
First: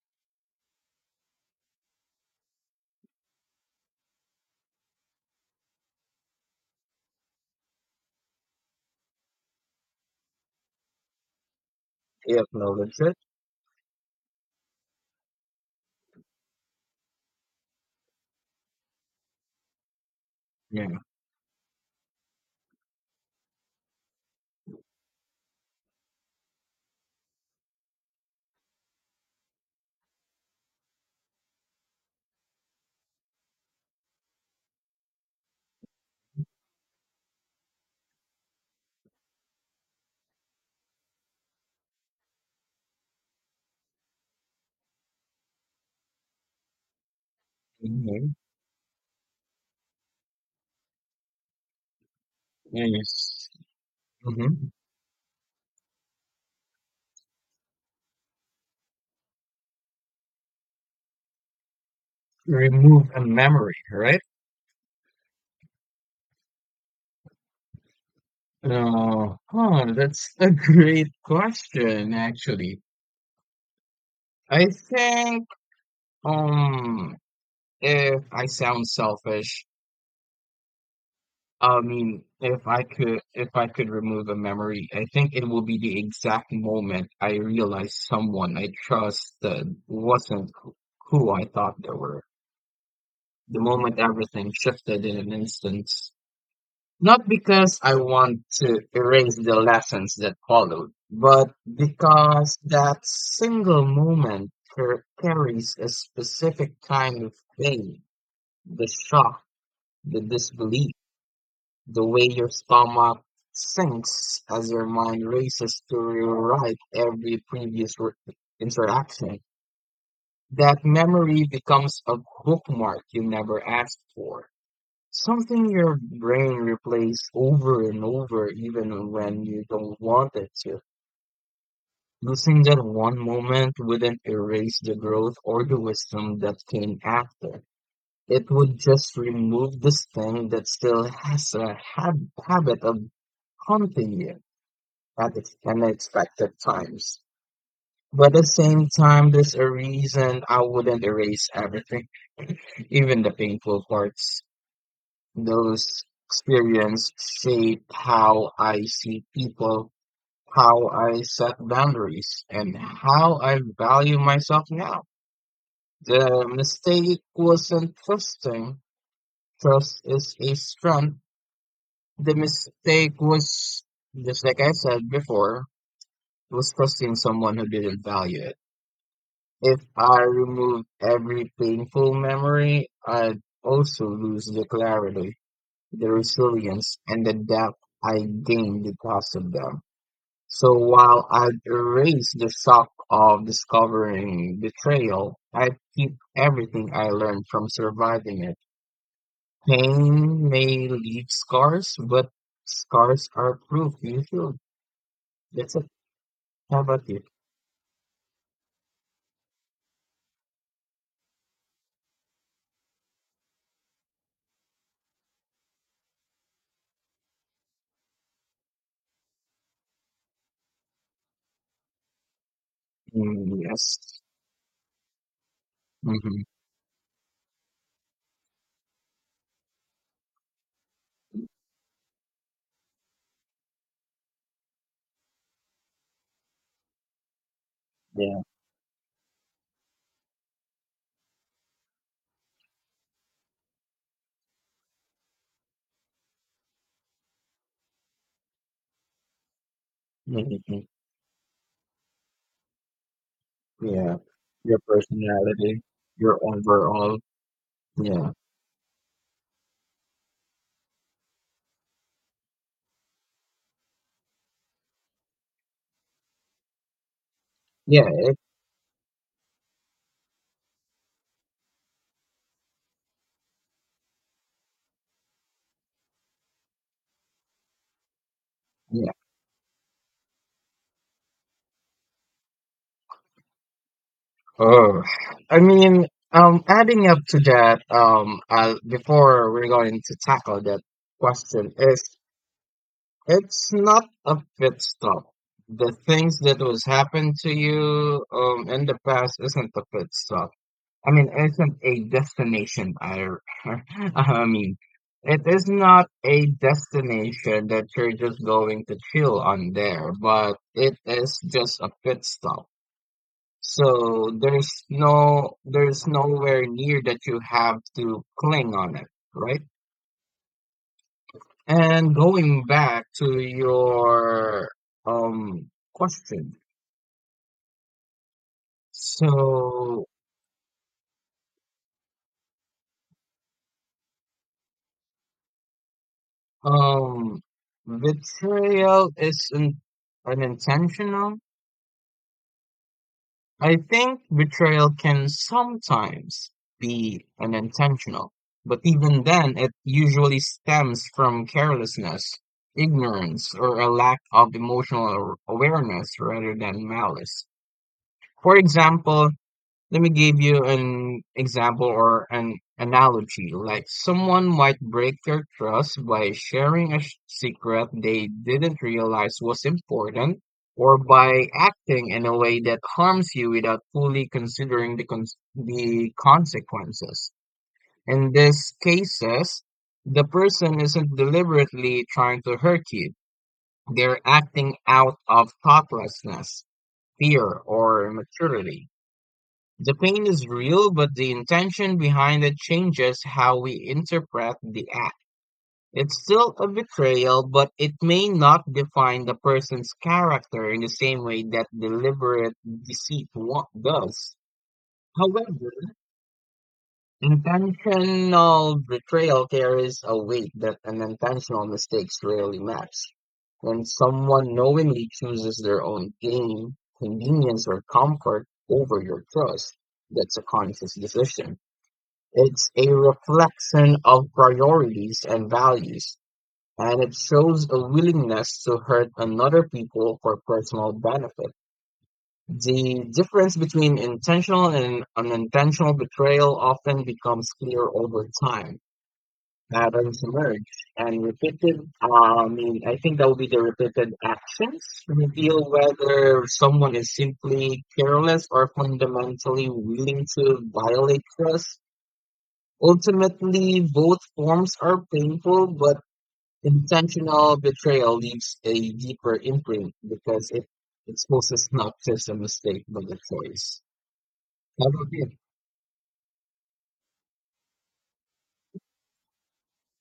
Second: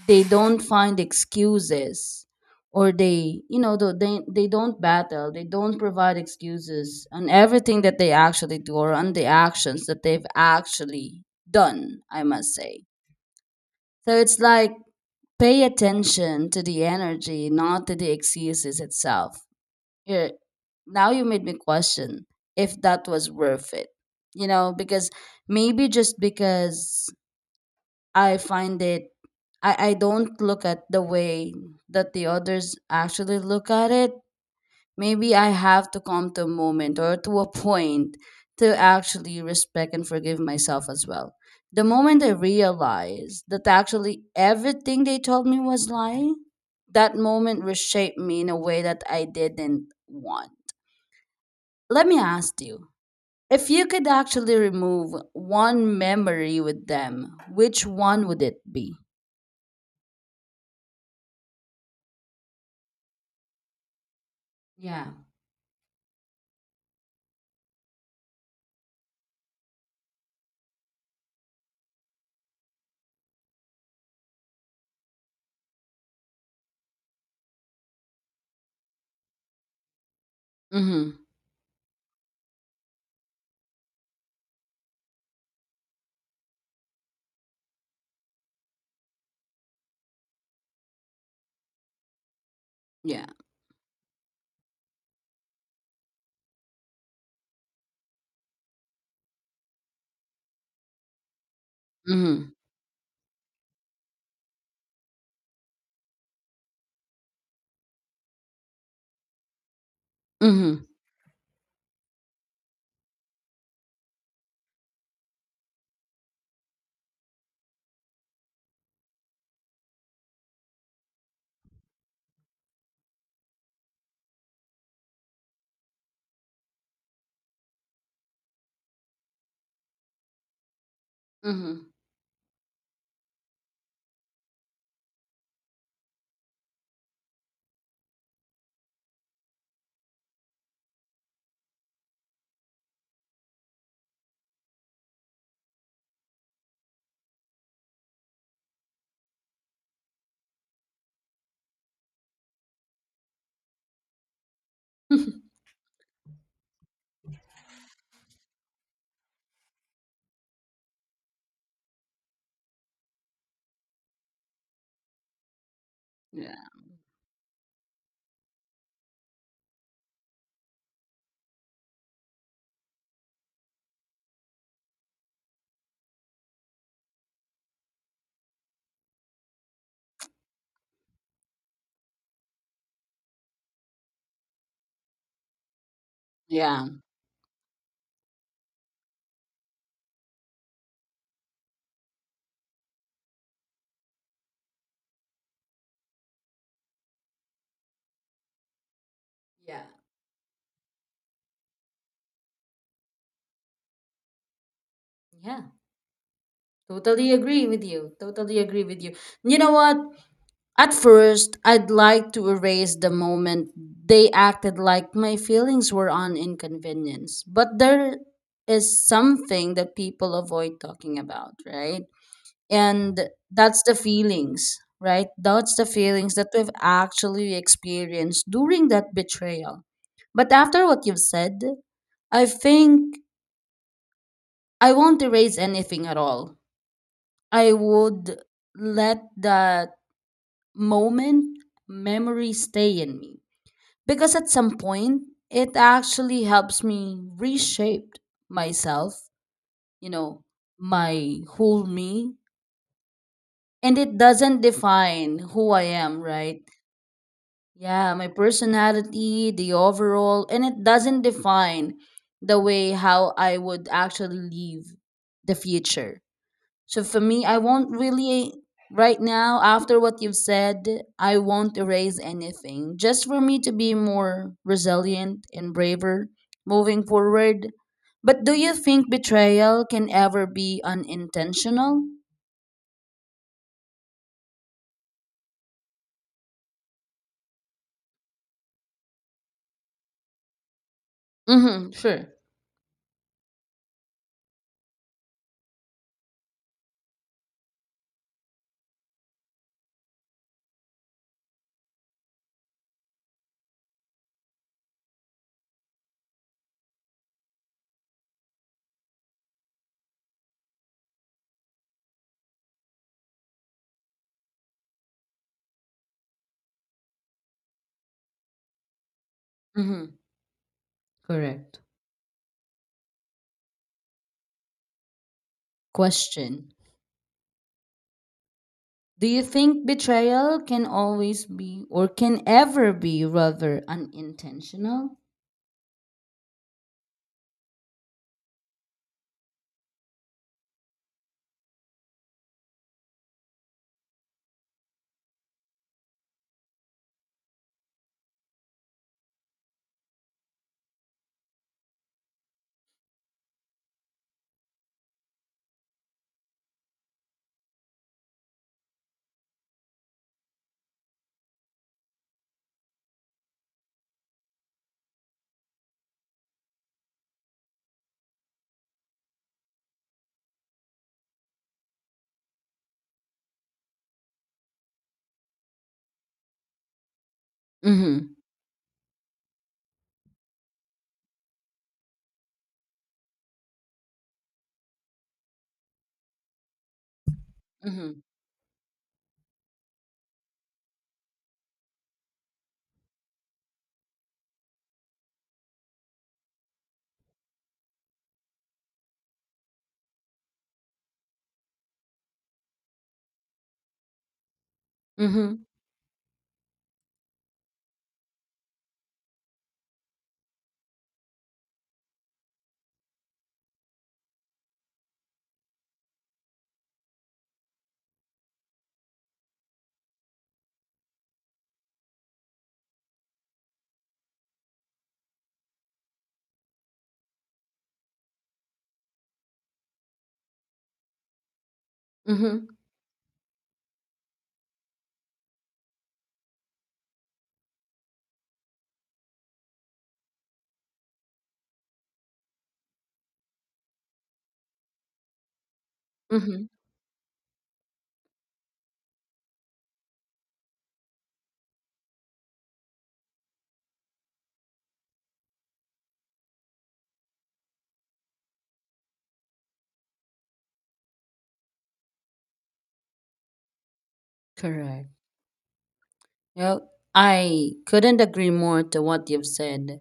Speaker 2: they don't find excuses or, they, you know, tho- they don't battle, they don't provide excuses on everything that they actually do or on the actions that they've actually done, I
Speaker 1: Yep,
Speaker 2: must
Speaker 1: no,
Speaker 2: say.
Speaker 1: that's it.
Speaker 2: So it's like pay attention to the energy, not to the exegesis itself. Here,
Speaker 1: Yeah.
Speaker 2: now you made me question if that was worth it. You know, because maybe just because I find it, I don't look at the way that the others actually look at it. Maybe I have to come to a moment or to a point to actually respect and forgive myself as well. The moment I realized that actually everything they told me was lie, that moment reshaped
Speaker 1: Mm-hmm.
Speaker 2: me in a way that I didn't want. Let me ask you,
Speaker 1: Yes.
Speaker 2: if you could actually
Speaker 1: Mm-hmm.
Speaker 2: remove one memory with them, which one would it be?
Speaker 1: Remove a memory, right?
Speaker 2: Yeah.
Speaker 1: Oh, huh, that's a great question, actually. I think Um, if I sound selfish,
Speaker 2: Mm-hmm.
Speaker 1: I mean, if I could remove a memory, I think it will be the exact moment I realized someone I trusted wasn't wh- who I thought they were.
Speaker 2: Yeah.
Speaker 1: The moment everything shifted in an instant. Not because I want to erase the lessons that followed, but
Speaker 2: Mm-hmm.
Speaker 1: because that single moment carries a specific kind of pain, the shock, the
Speaker 2: Mm-hmm.
Speaker 1: disbelief, the way your stomach sinks as your mind races to rewrite every interaction. That memory becomes a bookmark you never asked for. Something your brain replays over and over, even when you don't want it to.
Speaker 2: Mm-hmm.
Speaker 1: Losing that one moment wouldn't erase the growth or the wisdom that came after. It would just remove this thing that still has a habit of haunting you at unexpected times. But at the same time, there's a reason I wouldn't erase everything, even the painful parts. Those experiences shape how I see people, how I set boundaries, and how I value myself now.
Speaker 2: (laughs)
Speaker 1: The
Speaker 2: Yeah.
Speaker 1: mistake wasn't trusting. Trust is a strength. The mistake was, just like I said before, was trusting someone who didn't value it. If I remove every painful memory, I'd also lose the clarity, the
Speaker 2: Yeah.
Speaker 1: resilience, and the depth I gained because of them. So while I'd erase the shock of discovering betrayal, I'd keep everything I learned from surviving it.
Speaker 2: Yeah.
Speaker 1: Pain may leave scars, but scars are proof you healed.
Speaker 2: Yeah.
Speaker 1: That's a how about you?
Speaker 2: Totally agree with you. Totally agree with you. You know what? At first, I'd like to erase the moment they acted like my feelings were an inconvenience. But there is something that people avoid talking about, right? And
Speaker 1: Mm,
Speaker 2: that's the
Speaker 1: yes.
Speaker 2: feelings, right? That's the feelings
Speaker 1: Mm-hmm.
Speaker 2: that we've actually experienced during that betrayal. But after what you've said, I think I won't erase anything at all. I would
Speaker 1: Yeah.
Speaker 2: let that moment memory stay in me because at some point it actually helps me reshape myself, you know,
Speaker 1: Mm-hmm.
Speaker 2: my whole me, and
Speaker 1: Yeah.
Speaker 2: it doesn't
Speaker 1: Your
Speaker 2: define who
Speaker 1: personality,
Speaker 2: I am,
Speaker 1: your
Speaker 2: right?
Speaker 1: overall.
Speaker 2: Yeah, my
Speaker 1: Yeah.
Speaker 2: personality, the overall, and it doesn't define the way how I would actually leave the future. So for me, I won't
Speaker 1: Yeah. It,
Speaker 2: really, right now after what you've said, I won't erase anything. Just for me to be more resilient and braver moving forward. But do you think
Speaker 1: yeah.
Speaker 2: betrayal can ever be unintentional?
Speaker 1: Oh, I mean, adding up to that, before we're going to tackle that question,
Speaker 2: Mhm,
Speaker 1: is
Speaker 2: sure.
Speaker 1: it's not a pit stop. The things that was happened to you, in the past isn't a pit stop. I mean, it's not a destination. (laughs) I mean, it is not a destination that you're just going to chill on there, but it is just a pit stop. So there's no, there's nowhere near that you have to cling on it, right?
Speaker 2: Mhm. Correct.
Speaker 1: And going back to your question,
Speaker 2: Question. Do you think
Speaker 1: so
Speaker 2: betrayal can always be or can ever be, rather, unintentional?
Speaker 1: um, betrayal is in, unintentional I think betrayal can sometimes be unintentional, but even then, it usually stems from carelessness, ignorance, or a lack of emotional awareness rather than malice. For example, let me give you an example or an analogy. Like someone might break your trust by sharing a secret they didn't realize was important or by acting in a way that harms you without fully considering the the consequences. In
Speaker 2: Mhm.
Speaker 1: these cases, the person isn't deliberately trying to hurt you. They're acting out of thoughtlessness, fear, or
Speaker 2: Mhm.
Speaker 1: immaturity. The pain is real, but the intention behind it changes how we interpret the act. It's still a betrayal, but it may not define the person's character in the same way that deliberate deceit does. However,
Speaker 2: Mhm.
Speaker 1: intentional betrayal carries a weight that an intentional mistakes rarely match. When someone knowingly chooses their own gain, convenience, or comfort over your trust, that's a conscious decision. It's a reflection of priorities and values, and it shows a willingness to hurt another people for personal benefit.
Speaker 2: Mhm.
Speaker 1: The difference between intentional and unintentional betrayal often becomes clear over time. Patterns emerge, and I mean, I think that would be the repeated actions reveal whether
Speaker 2: Mhm.
Speaker 1: someone is simply careless or fundamentally willing to violate trust. Ultimately, both forms are painful, but intentional betrayal leaves a deeper imprint because it exposes not just a mistake, but a choice. How
Speaker 2: Correct.
Speaker 1: about you?
Speaker 2: Well, I couldn't agree more to what you've said.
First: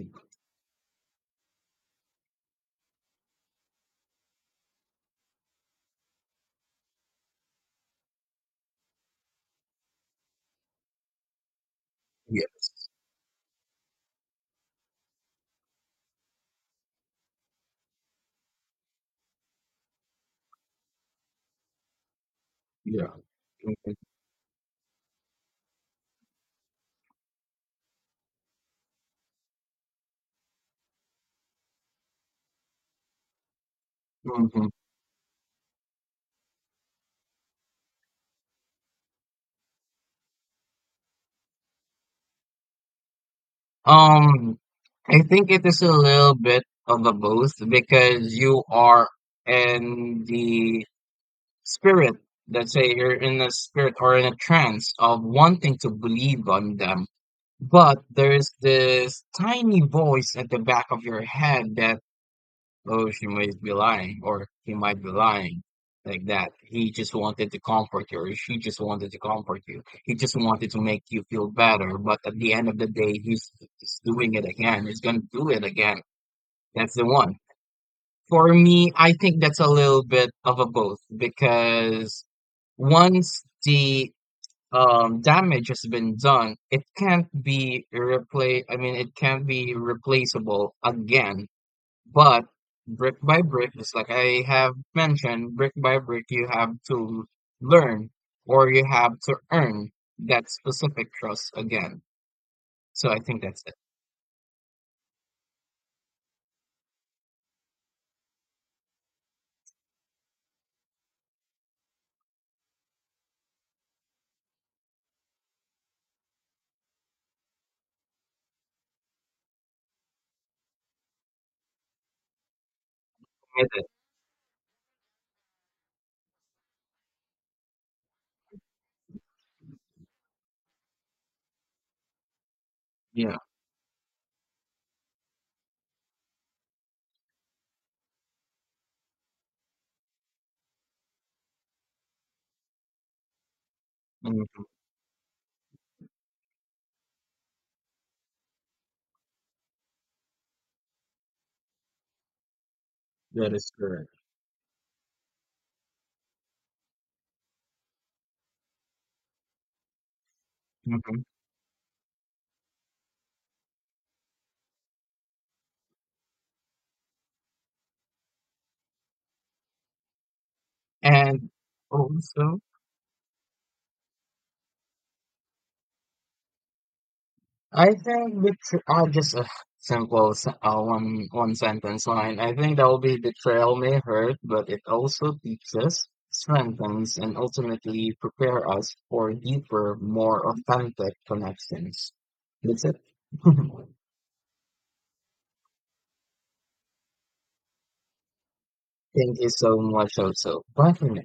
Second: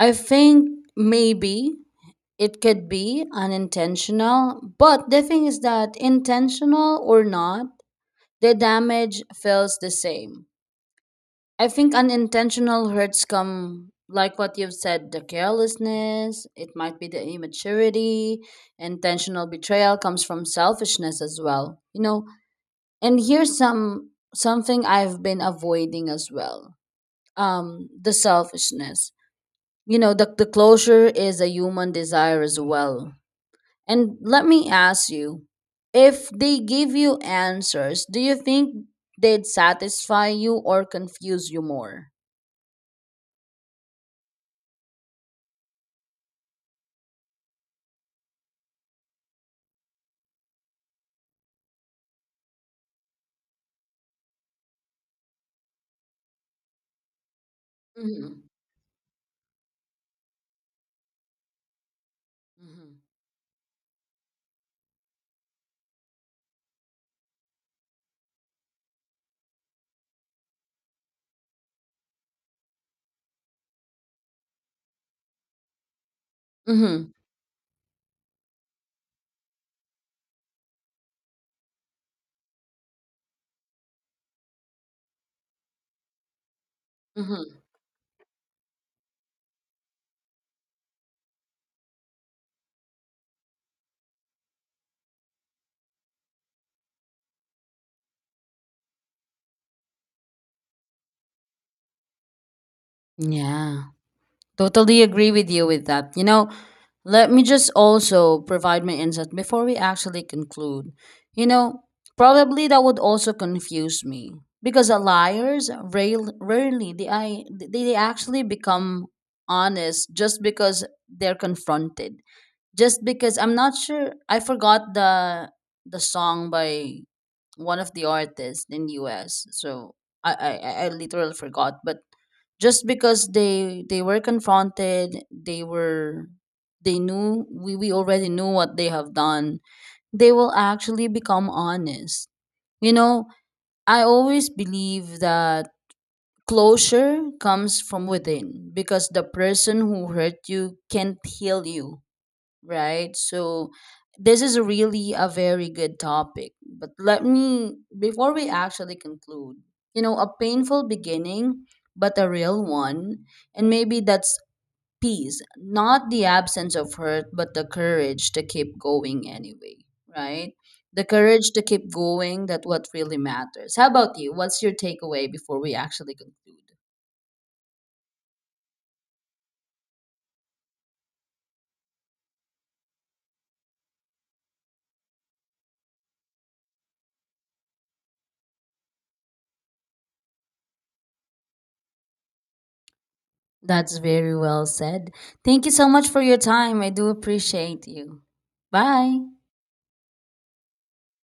Speaker 2: I think maybe it could be unintentional, but the thing is that intentional or not, the damage feels the same. I think unintentional
Speaker 1: yes.
Speaker 2: hurts come, like what you've said, the carelessness, it might be the immaturity, intentional betrayal comes from selfishness as well. You know,
Speaker 1: Yeah.
Speaker 2: and here's
Speaker 1: Mhm.
Speaker 2: some something I've been avoiding as well, um, the selfishness, you know, the closure is a human desire as well. And let me
Speaker 1: Mhm.
Speaker 2: ask you, if they give you answers, do you think they'd satisfy you or confuse you more?
Speaker 1: Um, I think it is a little bit of a both because you are in the spirit, let's say you're in a spirit or in a trance of wanting to believe on them. But
Speaker 2: Mm-hmm.
Speaker 1: there's this tiny voice at the back of your head that, oh, she might be lying, or he might be lying, like that. He just wanted to comfort you, or she just wanted to comfort you. He just wanted to make you feel better. But at the end of the day, he's doing it again. He's gonna do it again. That's the
Speaker 2: Mm-hmm.
Speaker 1: one. For me, I think that's a little bit of a both because once the damage has been done, it can't
Speaker 2: Mm-hmm.
Speaker 1: be repla I mean, it can't be replaceable again. But brick by brick, just like I have mentioned, brick by brick, you have to learn or you have to earn that specific trust again. So I think that's it.
Speaker 2: Yeah, totally agree with you with that. You know, let me just also provide my insight before we actually conclude. You know, probably that would also confuse me because the liars rail- rarely they, I, they actually become honest just because they're confronted. Just because, I'm
Speaker 1: Is
Speaker 2: not
Speaker 1: it?
Speaker 2: sure, I forgot the song by one of the artists in US. So I literally forgot, but just because
Speaker 1: Yeah.
Speaker 2: they were confronted, they were, they knew, we already knew what they have done, they will actually become honest, you know. I always
Speaker 1: Mhm.
Speaker 2: believe that closure comes from within because the person who hurt you can't heal you, right?
Speaker 1: That is
Speaker 2: So
Speaker 1: correct.
Speaker 2: this is really a very good topic. But let me, before we actually conclude, you know, a painful
Speaker 1: Mhm.
Speaker 2: beginning, but a real one. And maybe that's peace, not the absence of hurt, but the courage to keep going anyway, right? The
Speaker 1: And
Speaker 2: courage to keep going,
Speaker 1: also,
Speaker 2: that what really matters. How about you? What's your takeaway before we actually conclude?
Speaker 1: I think just a one sentence line. I think that will be betrayal may hurt, but it also teaches us, strengthens, and ultimately prepare us for deeper, more authentic connections. That's it. (laughs) Thank
Speaker 2: That's very well said. Thank you so much for your time. I do appreciate you. Bye.
Speaker 1: you so much, also. Bye for now.